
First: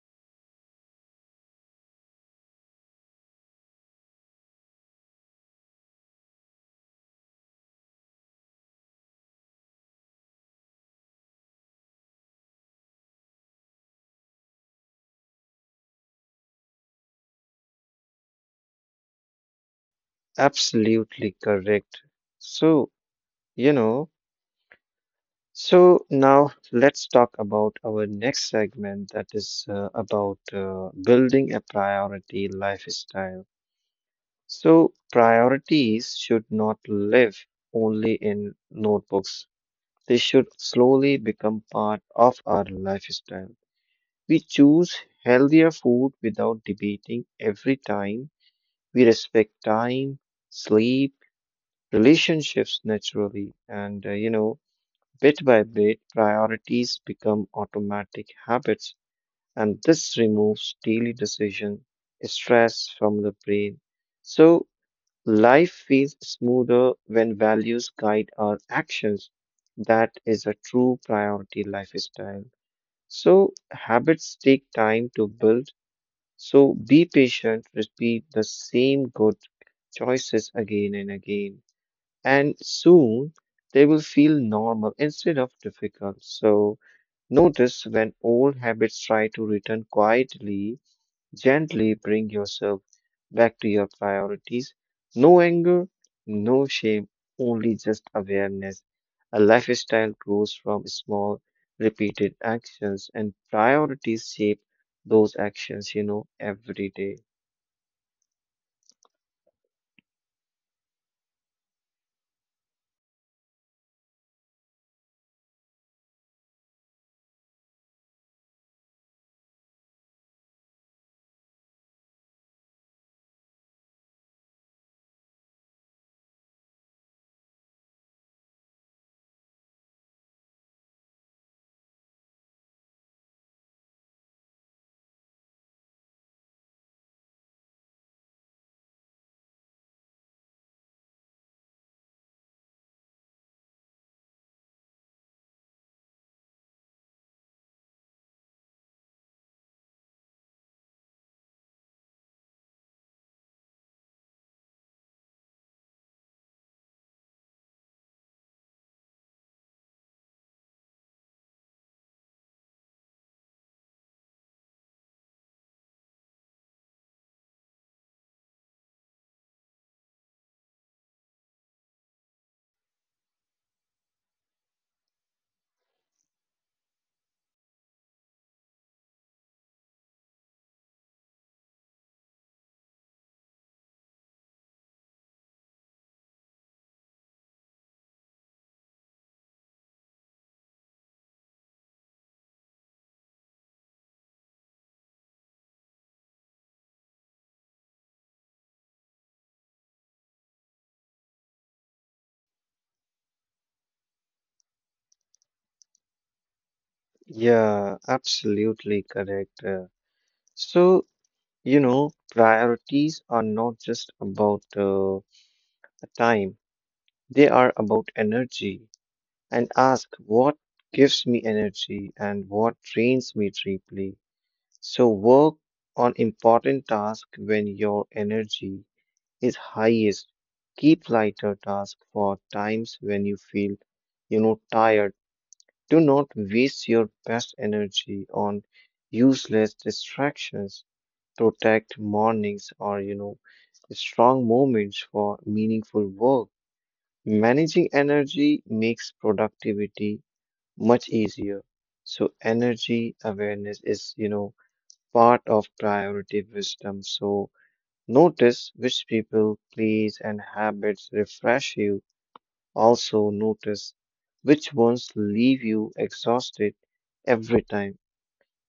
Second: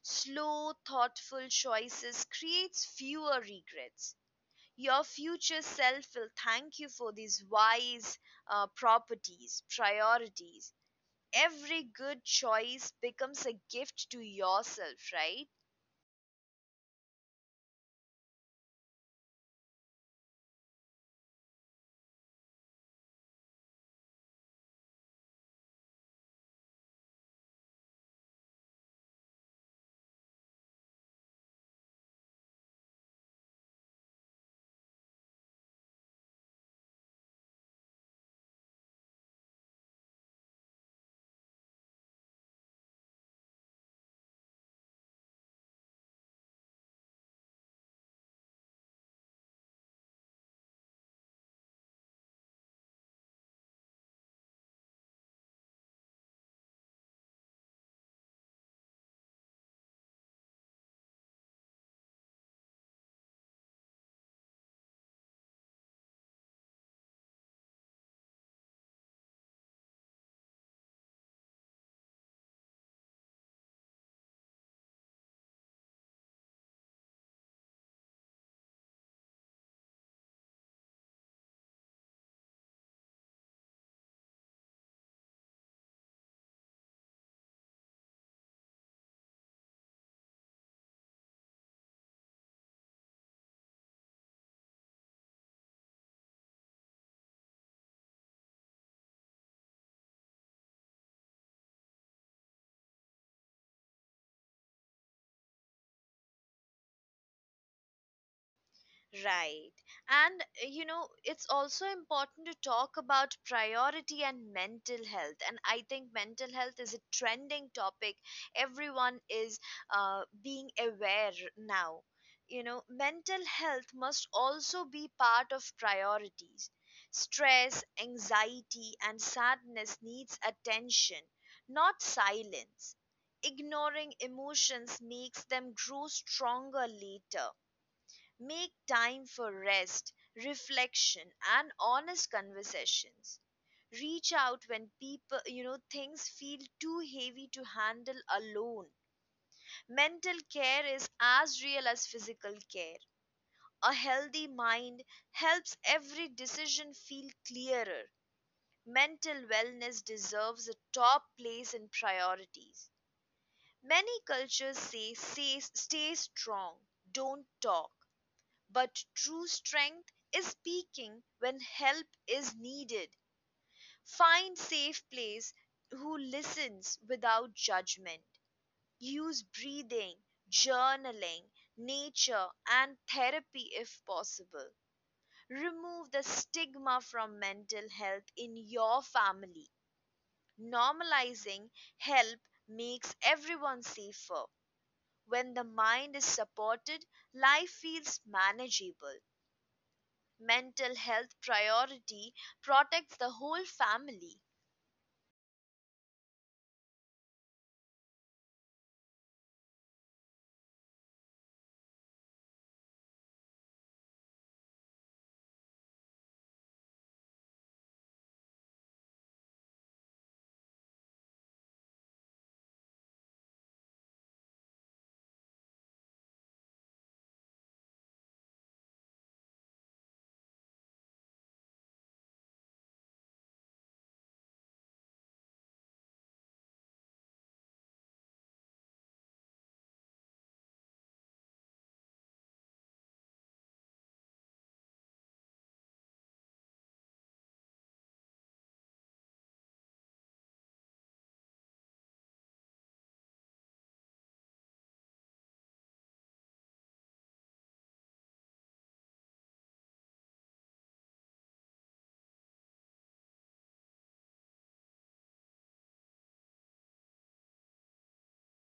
Speaker 1: Slow, thoughtful choices creates fewer regrets. Your future self will thank you for these wise priorities. Every good choice becomes a gift to yourself, right?
Speaker 2: Absolutely correct. So, you know, So now let's talk about our next segment that is about building a priority lifestyle. So priorities should not live only in notebooks. They should slowly become part of our lifestyle. We choose healthier food without debating every time. We respect time, sleep, relationships naturally, and bit by bit, priorities become automatic habits, and this removes daily decision stress from the brain. So, life feels smoother when values guide our actions. That is a true priority lifestyle. So, habits take time to build. So, be patient, repeat the same good choices again and again. And soon, they will feel normal instead of difficult. So, notice when old habits try to return quietly, gently bring yourself back to your priorities. No anger, no shame, only just awareness. A lifestyle grows from small, repeated actions, and priorities shape those actions, every day.
Speaker 1: Right. And you know, it's also important to talk about priority and mental health. And I think mental health is a trending topic. Everyone is being aware now. You know, mental health must also be part of priorities. Stress, anxiety, and sadness needs attention, not silence. Ignoring emotions makes them grow stronger later. Make time for rest, reflection, and honest conversations. Reach out when people, you know, things feel too heavy to handle alone. Mental care is as real as physical care. A healthy mind helps every decision feel clearer. Mental wellness deserves a top place in priorities. Many cultures say, say stay strong, don't talk. But true strength is speaking when help is needed. Find safe place who listens without judgment. Use breathing, journaling, nature and therapy if possible. Remove the stigma from mental health in your family. Normalizing help makes everyone safer. When the mind is supported, life feels manageable. Mental health priority protects the whole family,
Speaker 2: Yeah, absolutely correct. So you know, priorities are not just about time, they are about energy. And ask what gives me energy and what drains me deeply. So work on important tasks when your energy is highest. Keep lighter tasks for times when you feel, tired. Do not waste your best energy on useless distractions protect mornings or strong moments for meaningful work. Managing energy makes productivity much easier. So energy awareness is, part of priority wisdom. So notice which people, place, and habits refresh you. Also notice which ones leave you exhausted every time.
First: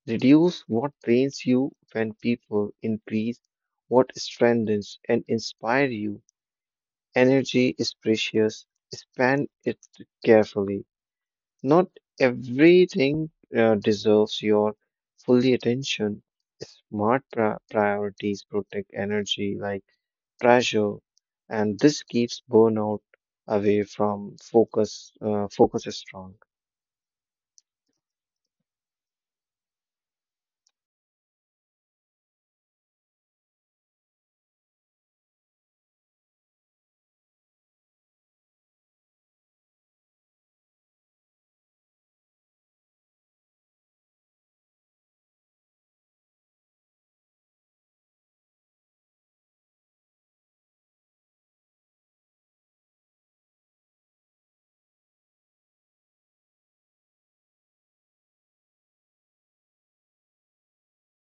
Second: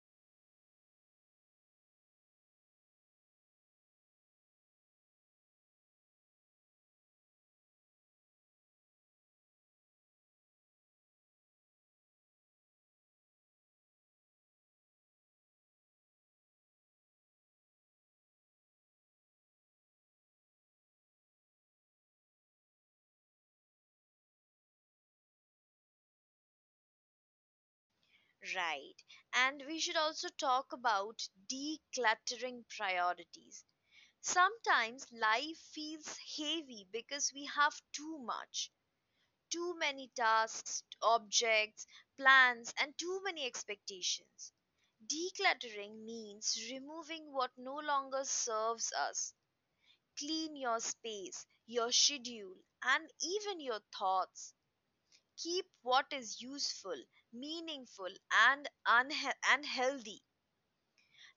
Speaker 2: Reduce what drains you when people increase what strengthens and inspire you. Energy is precious. Spend it carefully. Not everything deserves your fully attention. Smart priorities protect energy like pressure, and this keeps burnout away from focus. Focus strong.
Speaker 1: right? And we should also talk about decluttering priorities. Sometimes life feels heavy because we have too much, too many tasks, objects, plans, and too many expectations. Decluttering means removing what no longer serves us. Clean your space, your schedule, and even your thoughts. Keep what is useful, meaningful, and healthy.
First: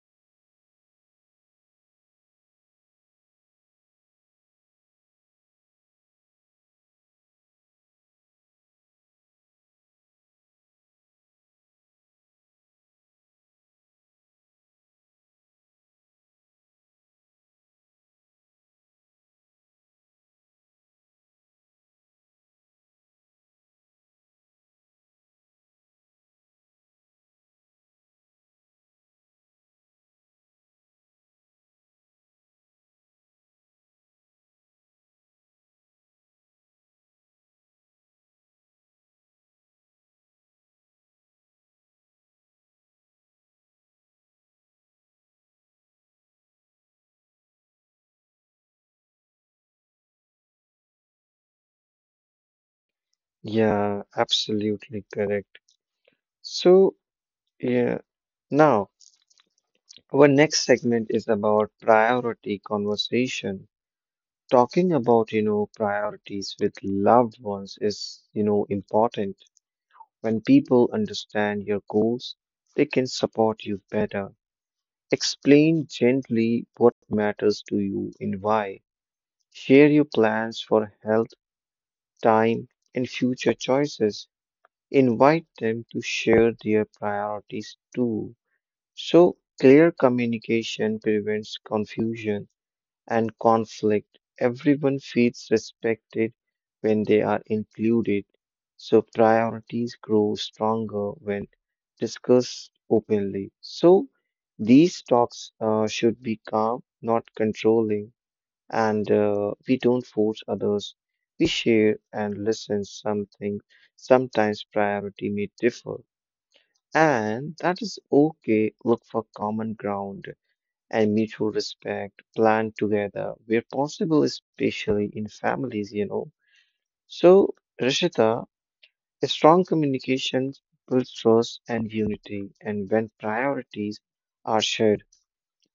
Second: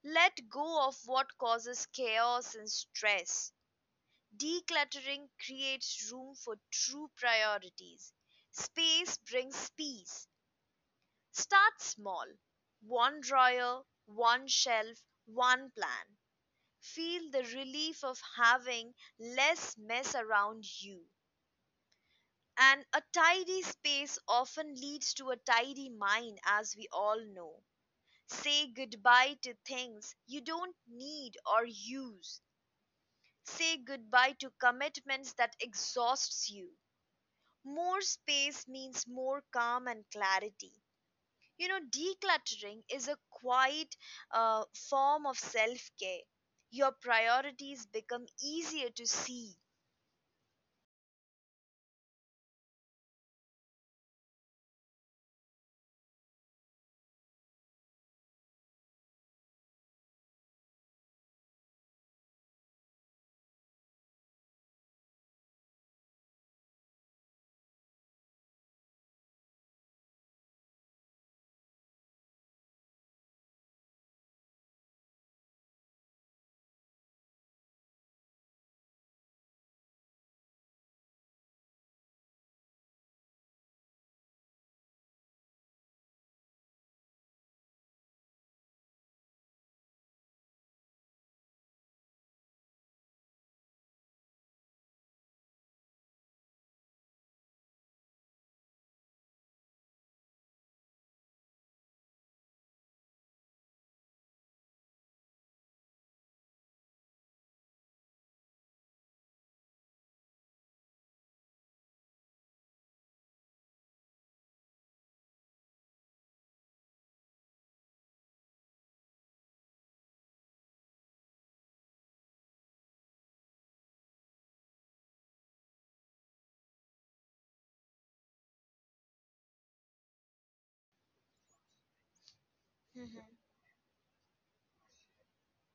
Speaker 1: Let go of what causes chaos and stress. Decluttering creates room for true priorities. Space brings peace. Start small. One drawer, one shelf, one plan. Feel the relief of having less mess around you. And a tidy space often leads to a tidy mind, as we all know. Say goodbye to things you don't need or use. Say goodbye to commitments that exhausts you. More space means more calm and clarity. You know, decluttering is a quiet form of self-care. Your priorities become easier to see.
Speaker 2: Yeah, absolutely correct. So, yeah, now our next segment is about priority conversation. Talking about, priorities with loved ones is, important. When people understand your goals, they can support you better. Explain gently what matters to you and why. Share your plans for health, time, and future choices. Invite them to share their priorities too. So, clear communication prevents confusion and conflict. Everyone feels respected when they are included. So, priorities grow stronger when discussed openly. So, these talks should be calm, not controlling and we don't force others. We share and listen something. Sometimes priority may differ, and that is okay. Look for common ground and mutual respect. Plan together where possible, especially in families. So, Rishita, a strong communication builds trust and unity, and when
Speaker 1: Mhm.
Speaker 2: priorities are shared,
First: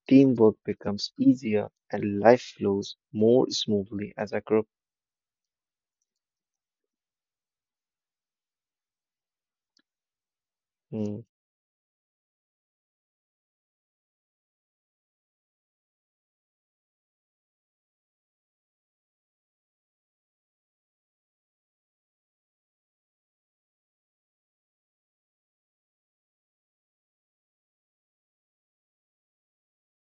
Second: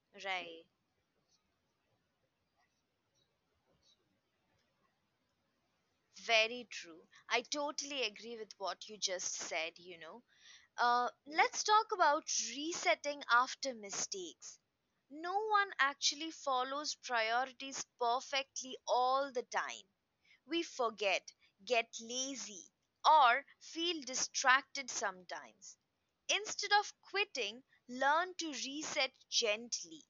Speaker 2: teamwork
Speaker 1: Right.
Speaker 2: becomes easier and life flows more smoothly as a group.
Speaker 1: Very true. I totally agree with what you just said, you know.
Speaker 2: Hmm.
Speaker 1: Let's talk about resetting after mistakes. No one actually follows priorities perfectly all the time. We forget, get lazy, or feel distracted sometimes. Instead of quitting, learn to reset gently.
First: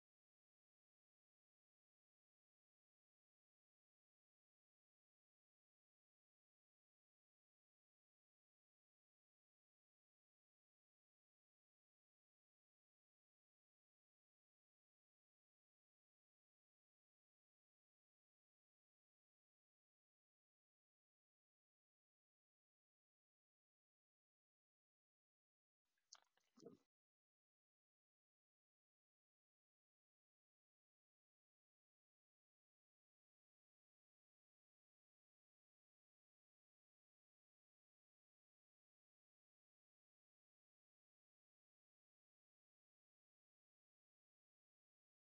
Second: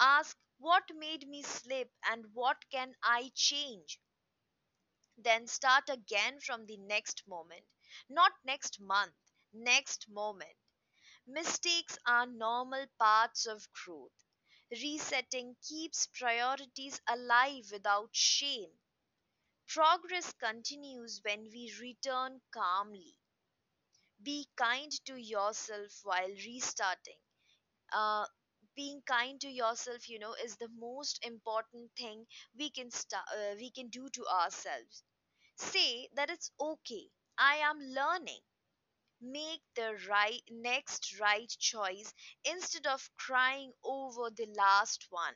Speaker 1: Ask what made me slip and what can I change? Then start again from the next moment. Not next month, next moment. Mistakes are normal parts of growth. Resetting keeps priorities alive without shame. Progress continues when we return calmly. Be kind to yourself while restarting. Uh, Being kind to yourself, you know, is the most important thing we can do to ourselves. Say that it's okay, I am learning. Make the right choice instead of crying over the last one.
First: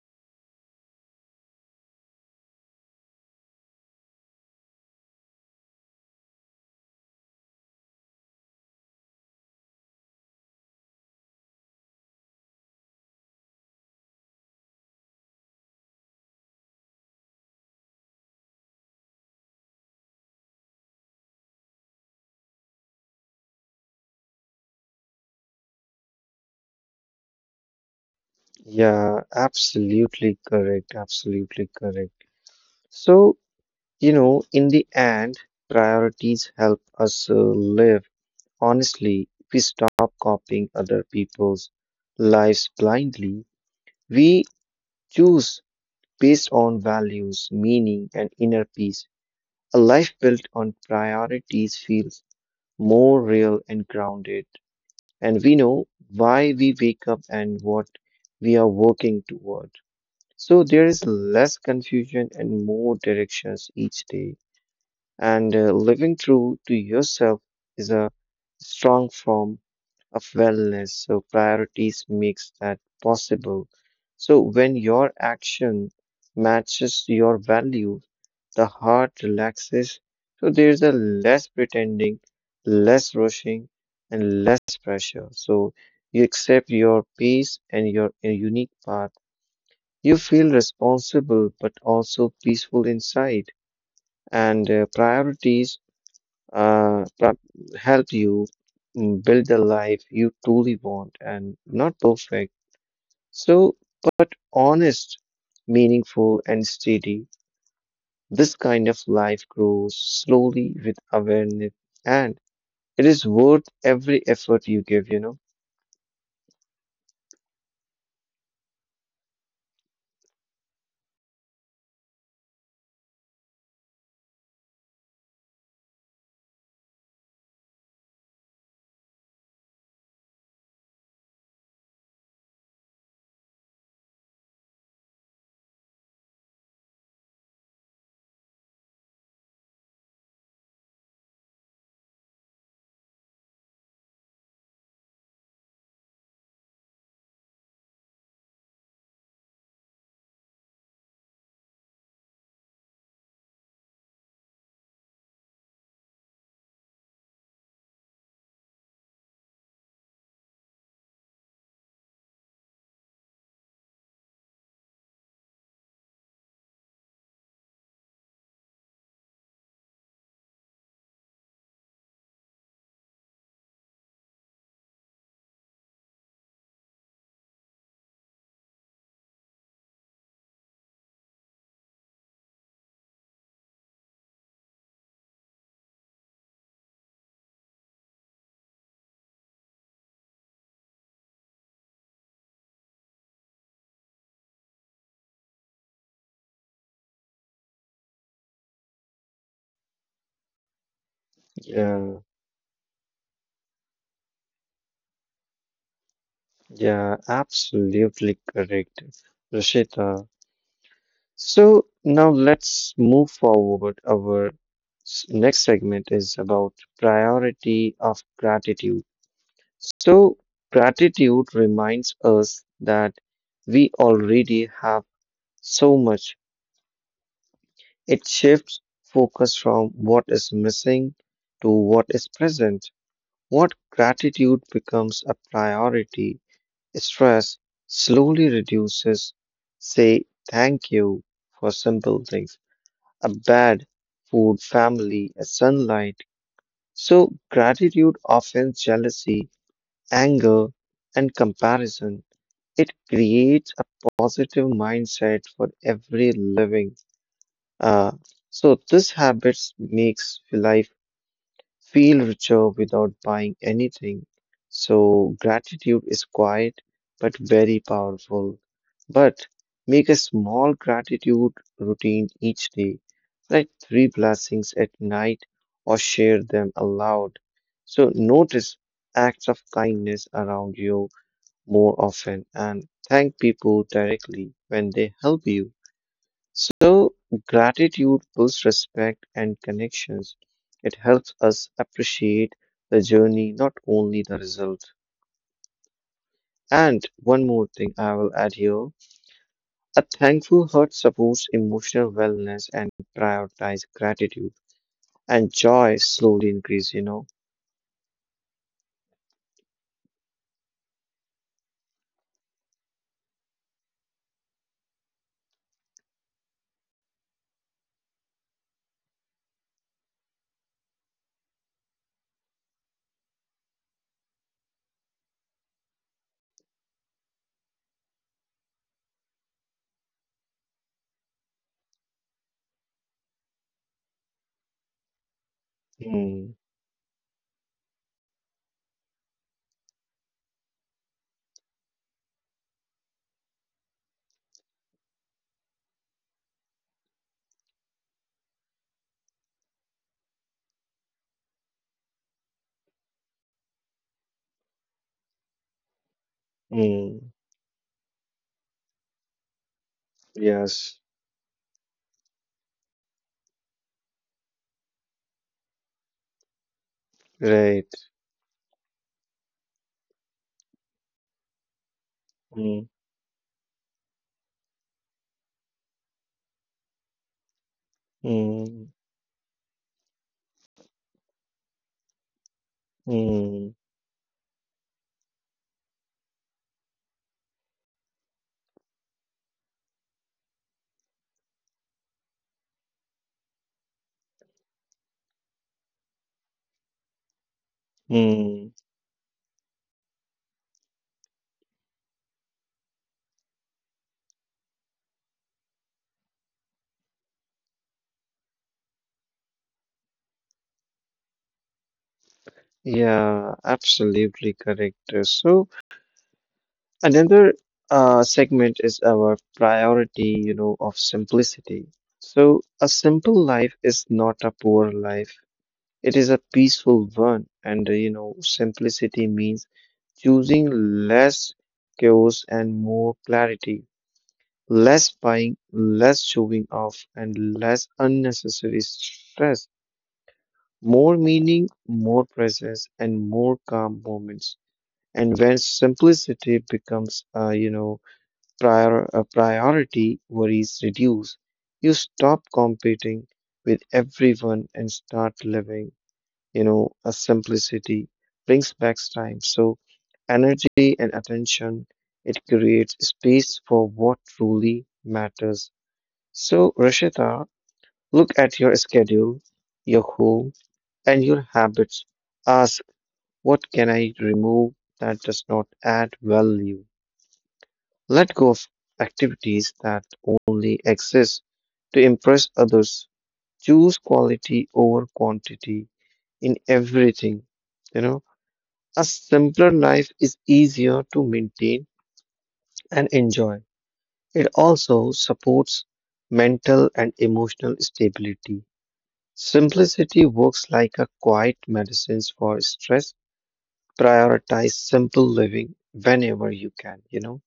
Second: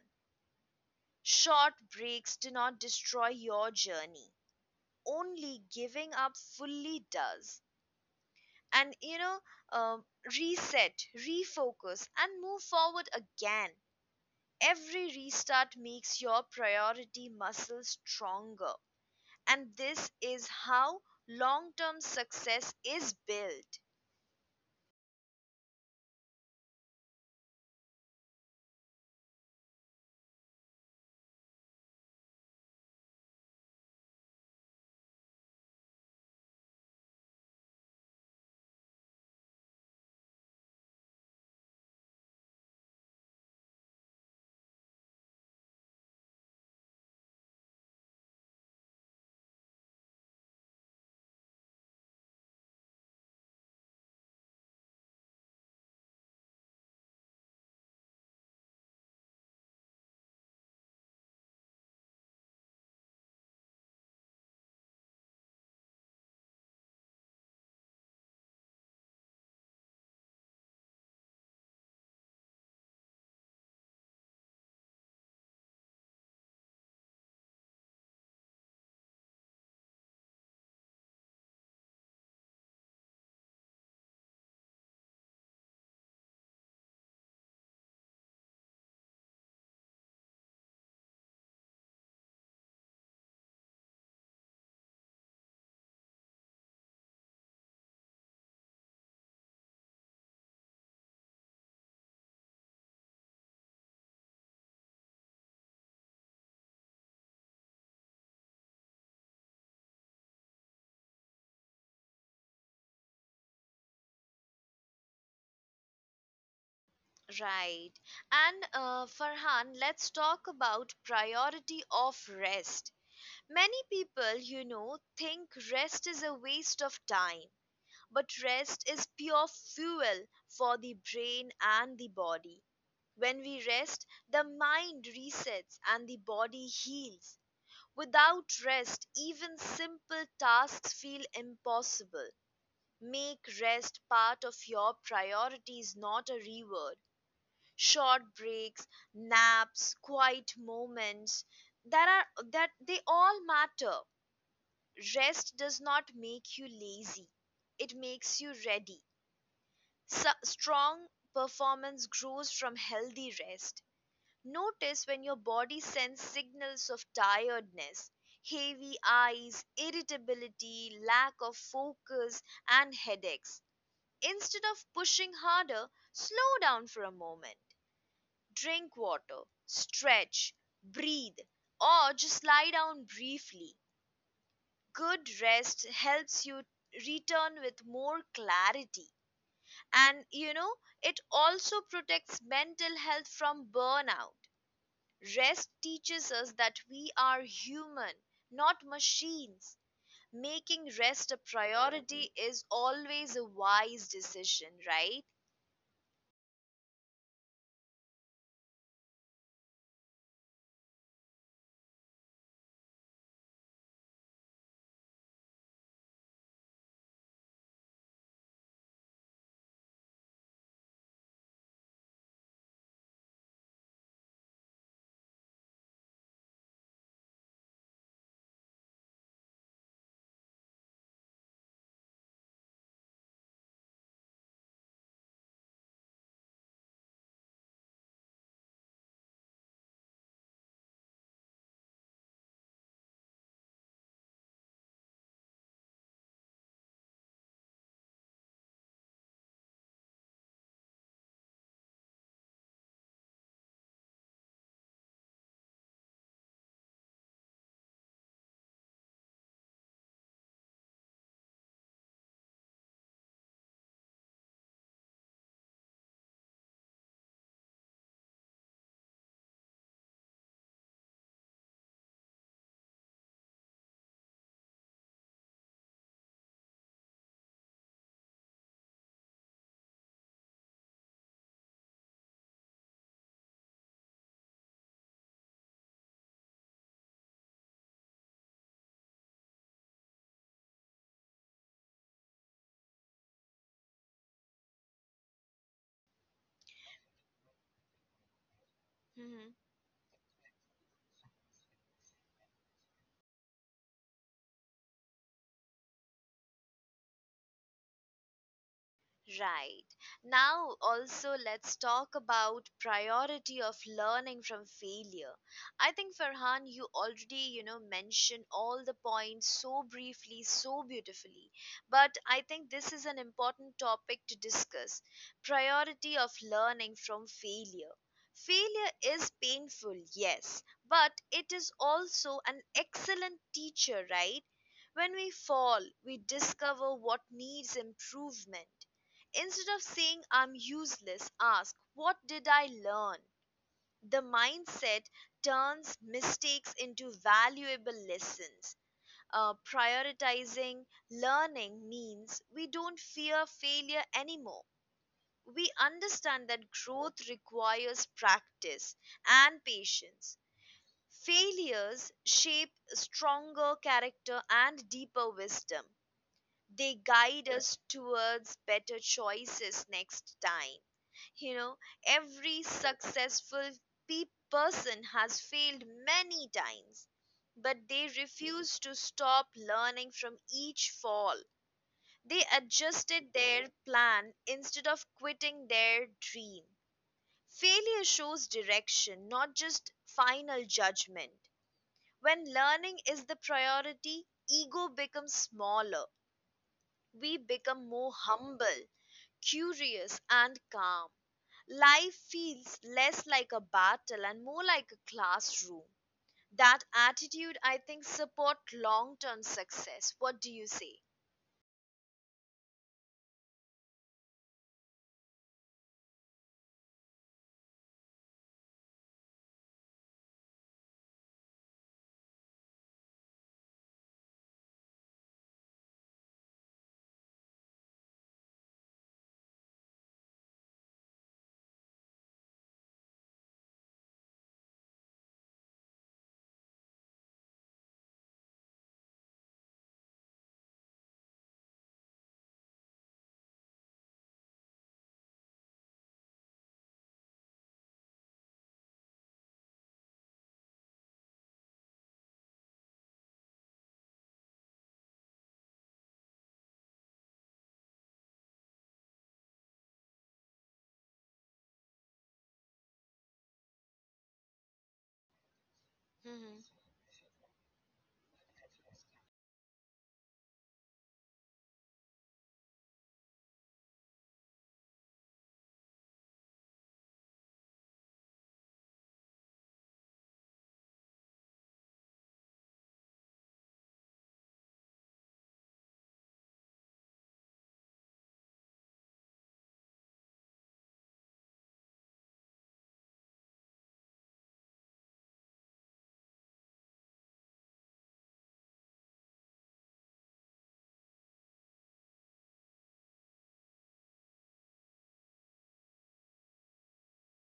Speaker 1: Short breaks do not destroy your journey. Only giving up fully does. And you know, um, reset, refocus, and move forward again. Every restart makes your priority muscle stronger. And this is how long-term success is built,
Speaker 2: Yeah, absolutely correct. Absolutely correct. So, in the end, priorities help us live honestly. If we stop copying other people's lives blindly, we choose based on values, meaning, and inner peace. A life built on priorities feels more real and grounded, and we know why we wake up and what we are working toward. So there is less confusion and more directions each day. And living true to yourself is a strong form of wellness. So priorities makes that possible. So when your action matches your value, the heart relaxes. So there's a less pretending, less rushing, and less pressure. So you accept your pace and your unique path. You feel responsible but also peaceful inside, and priorities uh, pra- help you build the life you truly want and not perfect. So, honest, meaningful, and steady, this kind of life grows slowly with awareness, and it is worth every effort you give,
Speaker 1: right? And Farhan, let's talk about priority of rest. Many people, you know, think rest is a waste of time, but rest is pure fuel for the brain and the body. When we rest, the mind resets and the body heals. Without rest, even simple tasks feel impossible. Make rest part of your priorities, not a reward. Short breaks, naps, quiet moments, that they all matter. Rest does not make you lazy. It makes you ready. Strong performance grows from healthy rest. Notice when your body sends signals of tiredness, heavy eyes, irritability, lack of focus and headaches. Instead of pushing harder, slow down for a moment, drink water, stretch, breathe, or just lie down briefly. Good rest helps you return with more clarity. And you know, it also protects mental health from burnout. Rest teaches us that we are human, not machines. Making rest a
Speaker 2: Yeah,
Speaker 1: priority is always a wise decision, right?
Speaker 2: yeah, absolutely correct, Rashita. So now let's move forward. Our next segment is about priority of gratitude. So gratitude reminds us that we already have so much. It shifts focus from what is missing to what is present. What gratitude becomes a priority, stress slowly reduces. Say thank you for simple things. A bad food, family, a sunlight. So gratitude, offends jealousy, anger, and comparison. It creates a positive mindset for every living. Uh, so this habits makes life feel richer without buying anything. So, gratitude is quiet but very powerful. But make a small gratitude routine each day, like three blessings at night, or share them aloud. So, notice acts of kindness around you more often and thank people directly when they help you. So, gratitude builds respect and connections. It helps us appreciate the journey, not only the result. And one more thing I will add here
Speaker 1: Mhm.
Speaker 2: a thankful heart supports emotional wellness and prioritize gratitude and joy slowly increase,
Speaker 1: Right. Now also let's talk about priority of learning from failure. I think Farhan, you already, you know, mentioned all the points so briefly, so beautifully, but I think this is an important topic to discuss. Priority of learning from failure. Failure is painful, yes, but it is also an excellent teacher, right? When we fall, we
Speaker 2: Mm,
Speaker 1: discover what needs improvement. Instead of saying I'm useless, ask what did I learn? The mindset turns mistakes into valuable lessons. Prioritizing learning means we don't fear failure anymore. We understand that
Speaker 2: mm,
Speaker 1: growth requires practice and patience.
Speaker 2: yes,
Speaker 1: Failures shape stronger character and deeper wisdom. They guide
Speaker 2: right.
Speaker 1: us towards better choices next time. You know, every
Speaker 2: Mm,
Speaker 1: successful pe- person has failed many times, but they
Speaker 2: mm,
Speaker 1: refused to stop learning from each fall. They adjusted
Speaker 2: mm,
Speaker 1: their plan instead of quitting their dream. Failure shows direction, not just final judgment. When learning is the priority, ego becomes smaller. We become more
Speaker 2: mm.
Speaker 1: humble, curious, and calm. Life feels less like a battle and more like a classroom. That attitude, I think, support long-term success. What do you say?
Speaker 2: Yeah, absolutely correct. So, another segment is our priority, of simplicity. So a simple life is not a poor life. It is a peaceful one. And, simplicity means choosing less chaos and more clarity, less buying, less showing off, and less unnecessary stress, more meaning, more presence, and more calm moments. And when simplicity becomes, priority worries reduce. You stop competing with everyone and start living, a simplicity brings back time. So energy and attention, it creates space for what truly matters. So Rashita, look at your schedule, your home, and your habits. Ask, what can I remove that does not add value? Let go of activities that only exist to impress others. Choose quality over quantity in everything. You know, a simpler life is easier to maintain and enjoy. It also supports mental and emotional stability. Simplicity works like a quiet medicine for stress. Prioritize simple living whenever you can,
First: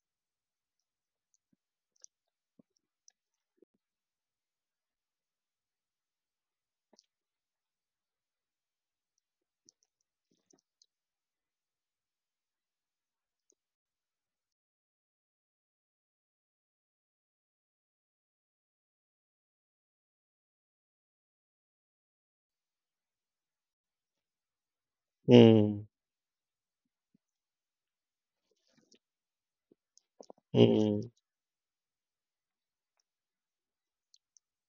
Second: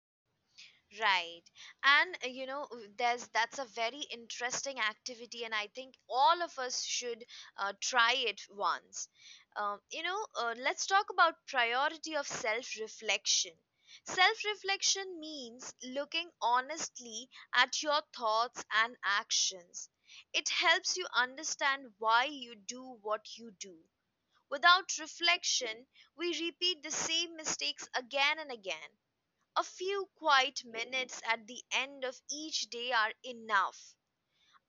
Speaker 1: Right. And you know, there's, that's a very interesting activity, and I think all of us should try it once. You know, let's talk about priority of self-reflection. Self-reflection means looking honestly at your thoughts and actions. It helps you understand why you do what you do. Without
Speaker 2: Hmm.
Speaker 1: reflection, we repeat the same mistakes again and again. A few quiet
Speaker 2: Hmm.
Speaker 1: minutes at the end of each day are enough.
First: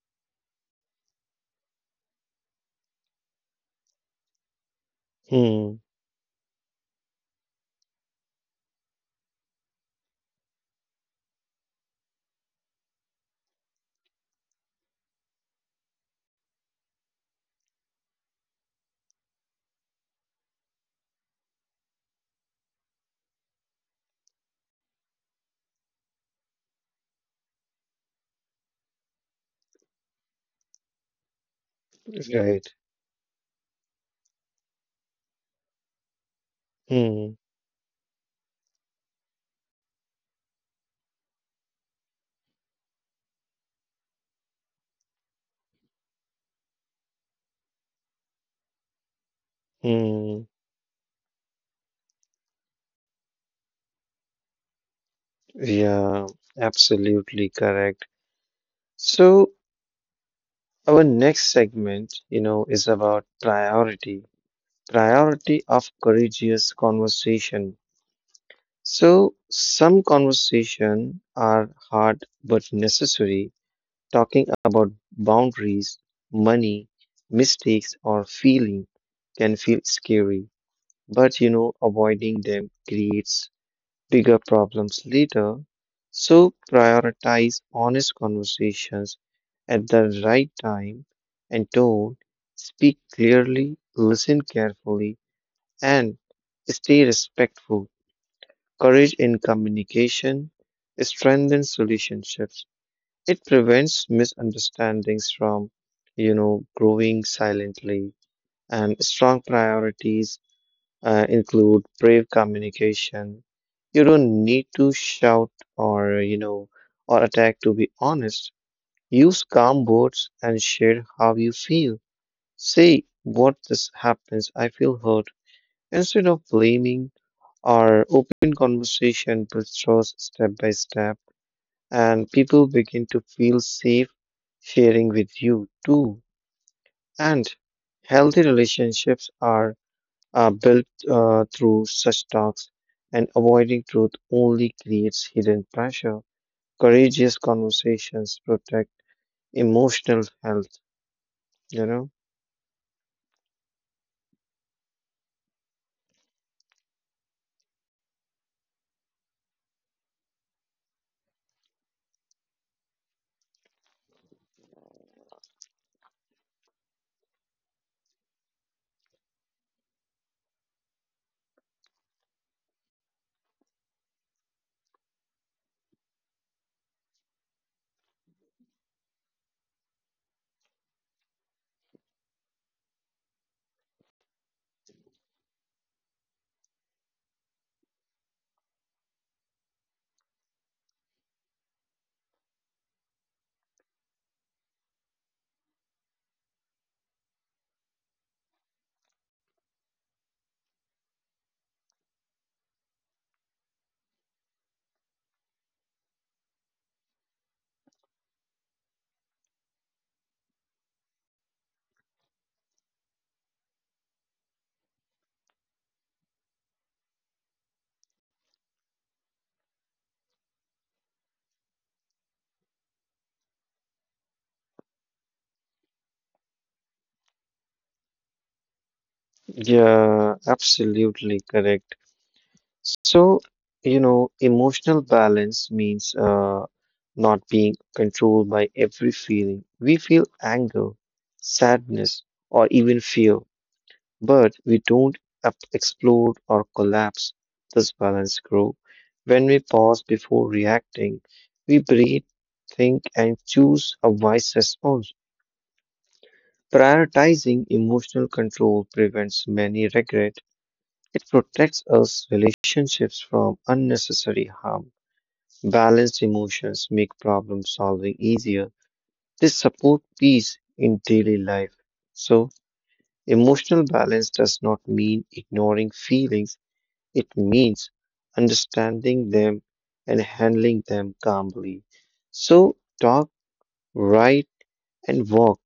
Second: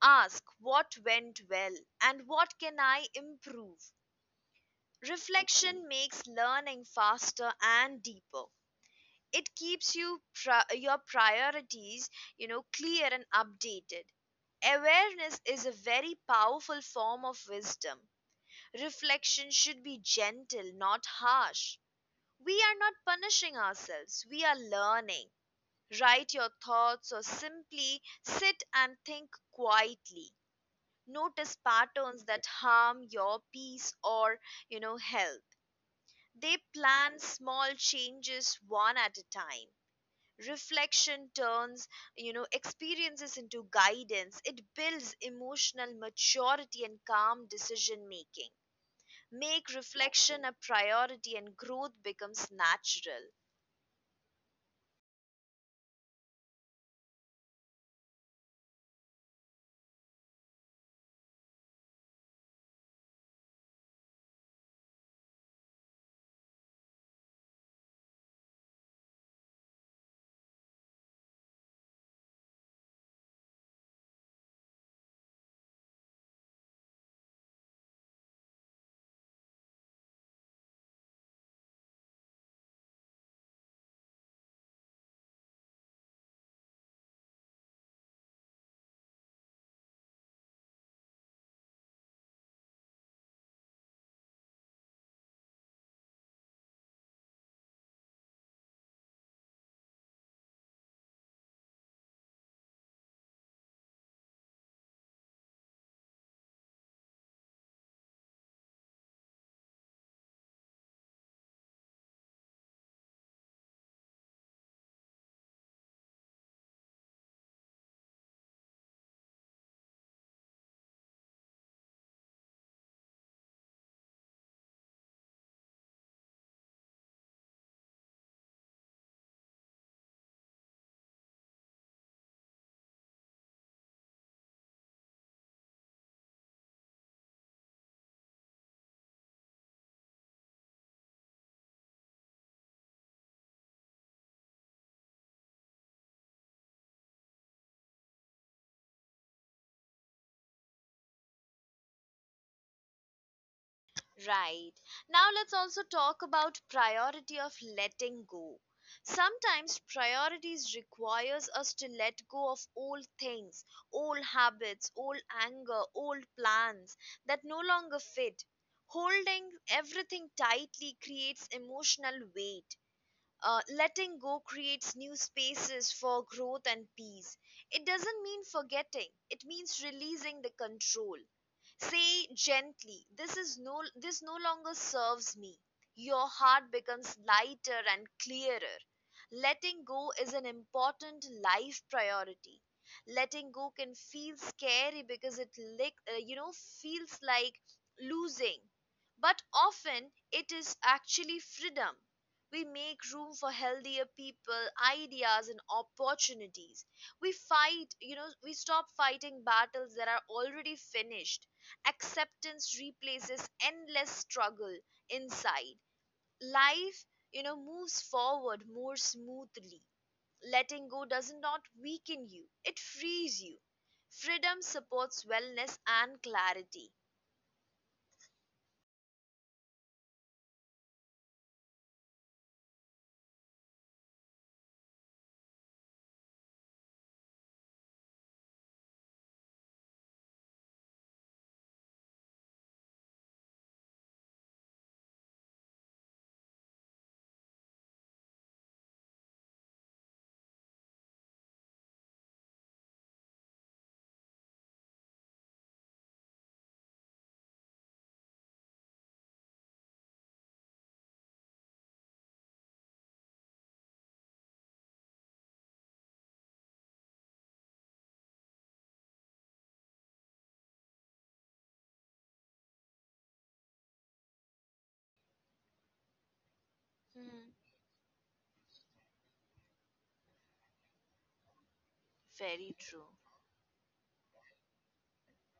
Speaker 1: Ask what went well and what can I improve.
Speaker 2: Hmm.
Speaker 1: Reflection makes learning faster and deeper. It keeps you your priorities, clear and updated. Awareness is a very powerful form of wisdom. Reflection should be gentle, not harsh. We are not punishing ourselves, we are learning. Write your thoughts or simply sit and think quietly. Notice patterns that
Speaker 2: Right.
Speaker 1: harm your peace or health. They plan
Speaker 2: Hmm,
Speaker 1: small changes one at a time. Reflection turns experiences into guidance. It builds emotional maturity and calm decision making. Make
Speaker 2: hmm.
Speaker 1: reflection a priority and growth becomes natural.
Speaker 2: Yeah, absolutely correct. So our next segment, is about priority of courageous conversation. So some conversation are hard but necessary, talking about boundaries, money, mistakes, or feeling can feel scary, but avoiding them creates bigger problems later. So prioritize honest conversations at the right time and tone. Speak clearly, listen carefully, and stay respectful. Courage in communication strengthens relationships. It prevents misunderstandings from, growing silently and strong priorities include brave communication. You don't need to shout or, or attack to be honest. Use calm words and share how you feel. Say what this happens, I feel hurt. Instead of blaming or open conversation builds trust step by step and people begin to feel safe sharing with you too. And healthy relationships are built through such talks, and avoiding truth only creates hidden pressure. Courageous conversations protect emotional health, you know?
Speaker 1: Right. Now let's also talk about priority of letting go. Sometimes priorities requires us to let go of old things, old habits, old anger, old plans that no longer fit. Holding everything tightly creates emotional weight. Letting go creates new spaces for growth and peace. It doesn't mean forgetting, it means releasing the control. Say gently, this no longer serves me. Your heart becomes lighter and clearer. Letting go is an important life priority. Letting go can feel scary because it lick, you know feels like losing, but often it is actually freedom. We make room for healthier people, ideas, and opportunities. We stop fighting battles that are already finished. Acceptance replaces endless struggle inside. Life moves forward more smoothly. Letting go does not weaken you, it frees you. Freedom supports wellness and clarity.
Speaker 2: Yeah, absolutely correct. So, emotional balance means not being controlled by every feeling. We feel anger, sadness, or even fear but we don't explode or collapse this balance grow. When we pause before reacting, we breathe, think, and choose a wise response. Prioritizing emotional control prevents many regret. It protects us relationships from unnecessary harm. Balanced emotions make problem solving easier. They support peace in daily life. So, emotional balance does not mean ignoring feelings. It
Speaker 1: Hmm.
Speaker 2: means understanding them and handling them calmly. So
Speaker 1: Very true.
Speaker 2: talk, write, and walk,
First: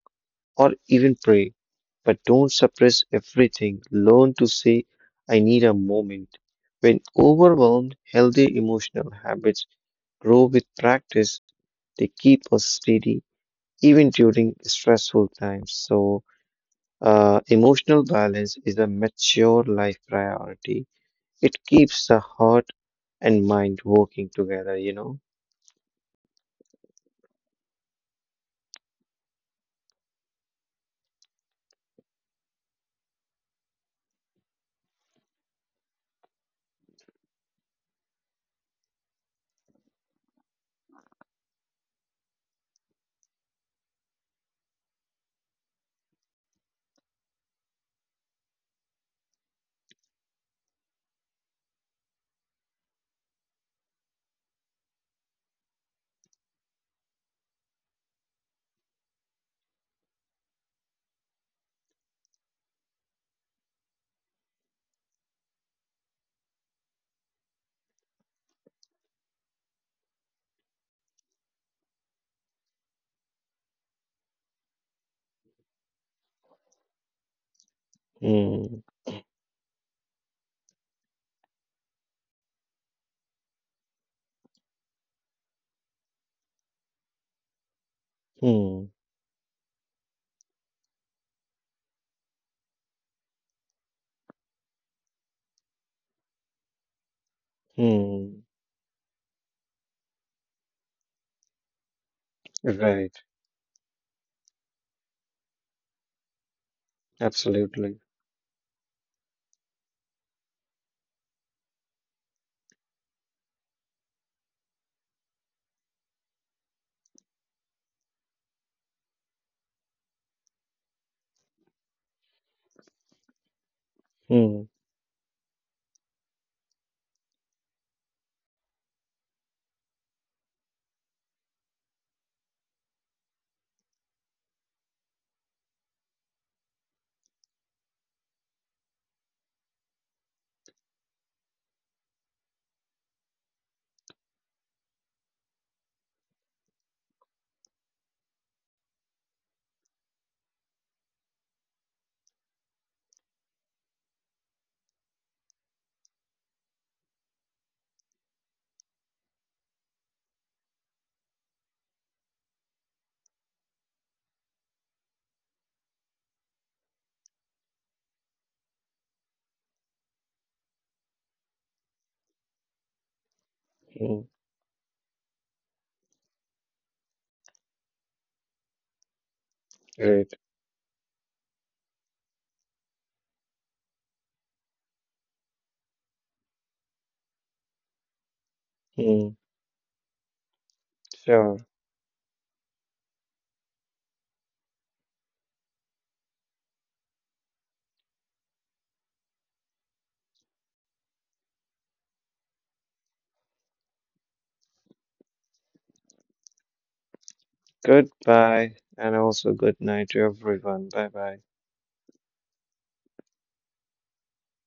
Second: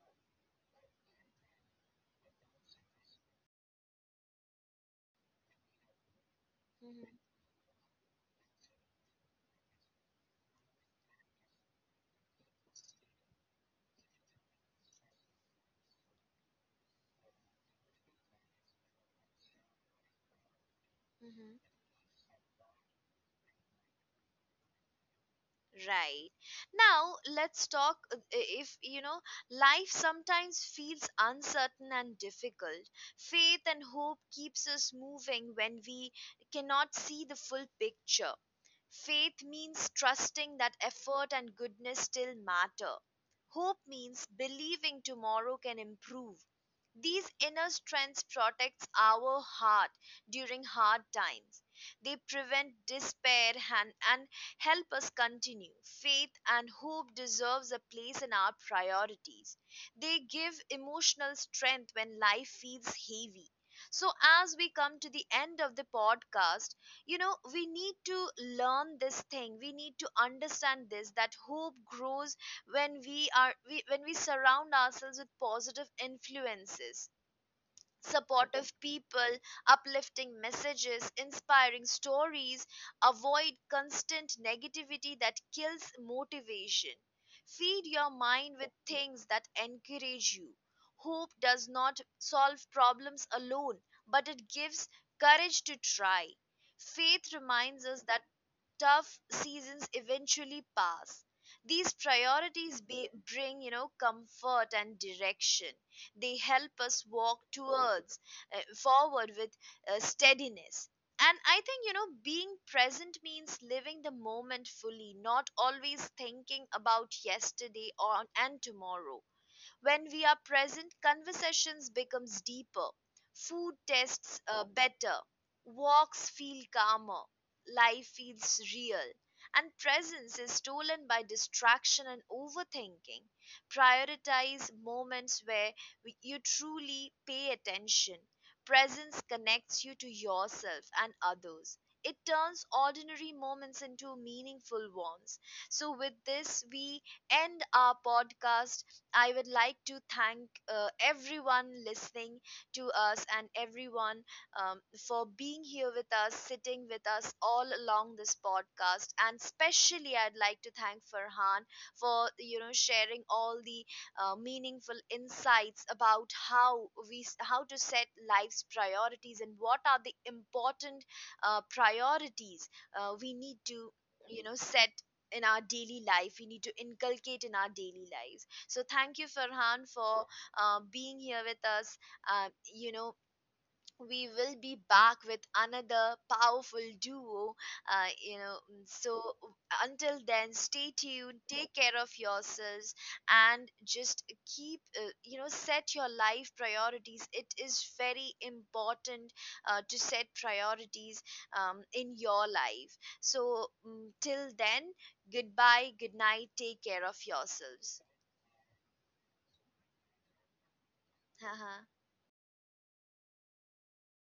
Speaker 2: or even pray, but don't suppress everything. Learn to say, I need a moment. When
Speaker 1: Mhm,
Speaker 2: overwhelmed, healthy emotional habits grow with practice. They keep us steady even during stressful times. So, emotional balance is a mature life priority. It
Speaker 1: mhm.
Speaker 2: keeps the heart and mind working together,
Speaker 1: Right. Now, let's talk if you know life sometimes feels uncertain and difficult. Faith and hope keeps us moving when we cannot see the full picture. Faith means trusting that effort and goodness still matter. Hope means believing tomorrow can improve. These inner strengths protects our heart during hard times. They prevent despair and help us continue. Faith and hope deserves a place in our priorities. They give emotional strength when life feels heavy. So as we come to the end of the podcast, we need to learn this thing. We need to understand this that hope grows when we surround ourselves with positive influences,
Speaker 2: Hmm,
Speaker 1: supportive people, uplifting messages, inspiring stories, avoid constant negativity that kills motivation. Feed your mind with
Speaker 2: hmm,
Speaker 1: things that encourage you. Hope does not solve problems alone, but it gives courage to try. Faith reminds us that
Speaker 2: hmm.
Speaker 1: tough seasons eventually pass. These priorities be,
Speaker 2: Right,
Speaker 1: bring, you know, comfort and direction. They help us walk
Speaker 2: absolutely.
Speaker 1: towards forward with steadiness. And I think, being present means living the moment fully, not always thinking about yesterday or and tomorrow. When we are present, conversations becomes deeper, food tastes
Speaker 2: Hmm,
Speaker 1: better, walks feel calmer, life feels real, and presence is stolen by distraction and overthinking. Prioritize moments where you truly pay attention. Presence connects you to yourself and others. It turns ordinary moments into meaningful ones. So, with this, we end our podcast. I would like to thank everyone listening to us and everyone um, for being here with us, sitting with us all along this podcast. And especially, I'd like to thank Farhan for sharing all the meaningful insights about how we how to set life's priorities and what are the important priorities we need to
Speaker 2: hmm,
Speaker 1: set in our daily life, we need to inculcate in our daily lives. So thank you, Farhan,
Speaker 2: great.
Speaker 1: for being here with us. Uh, you know, we will be back with another powerful duo.
Speaker 2: Hmm,
Speaker 1: So until then, stay tuned,
Speaker 2: sure.
Speaker 1: take care of yourselves, and just keep, set your life priorities. It is very important to set priorities in your life. So till then, goodbye, good night, take care of yourselves.
Speaker 2: Goodbye, and also good night to everyone. Bye bye.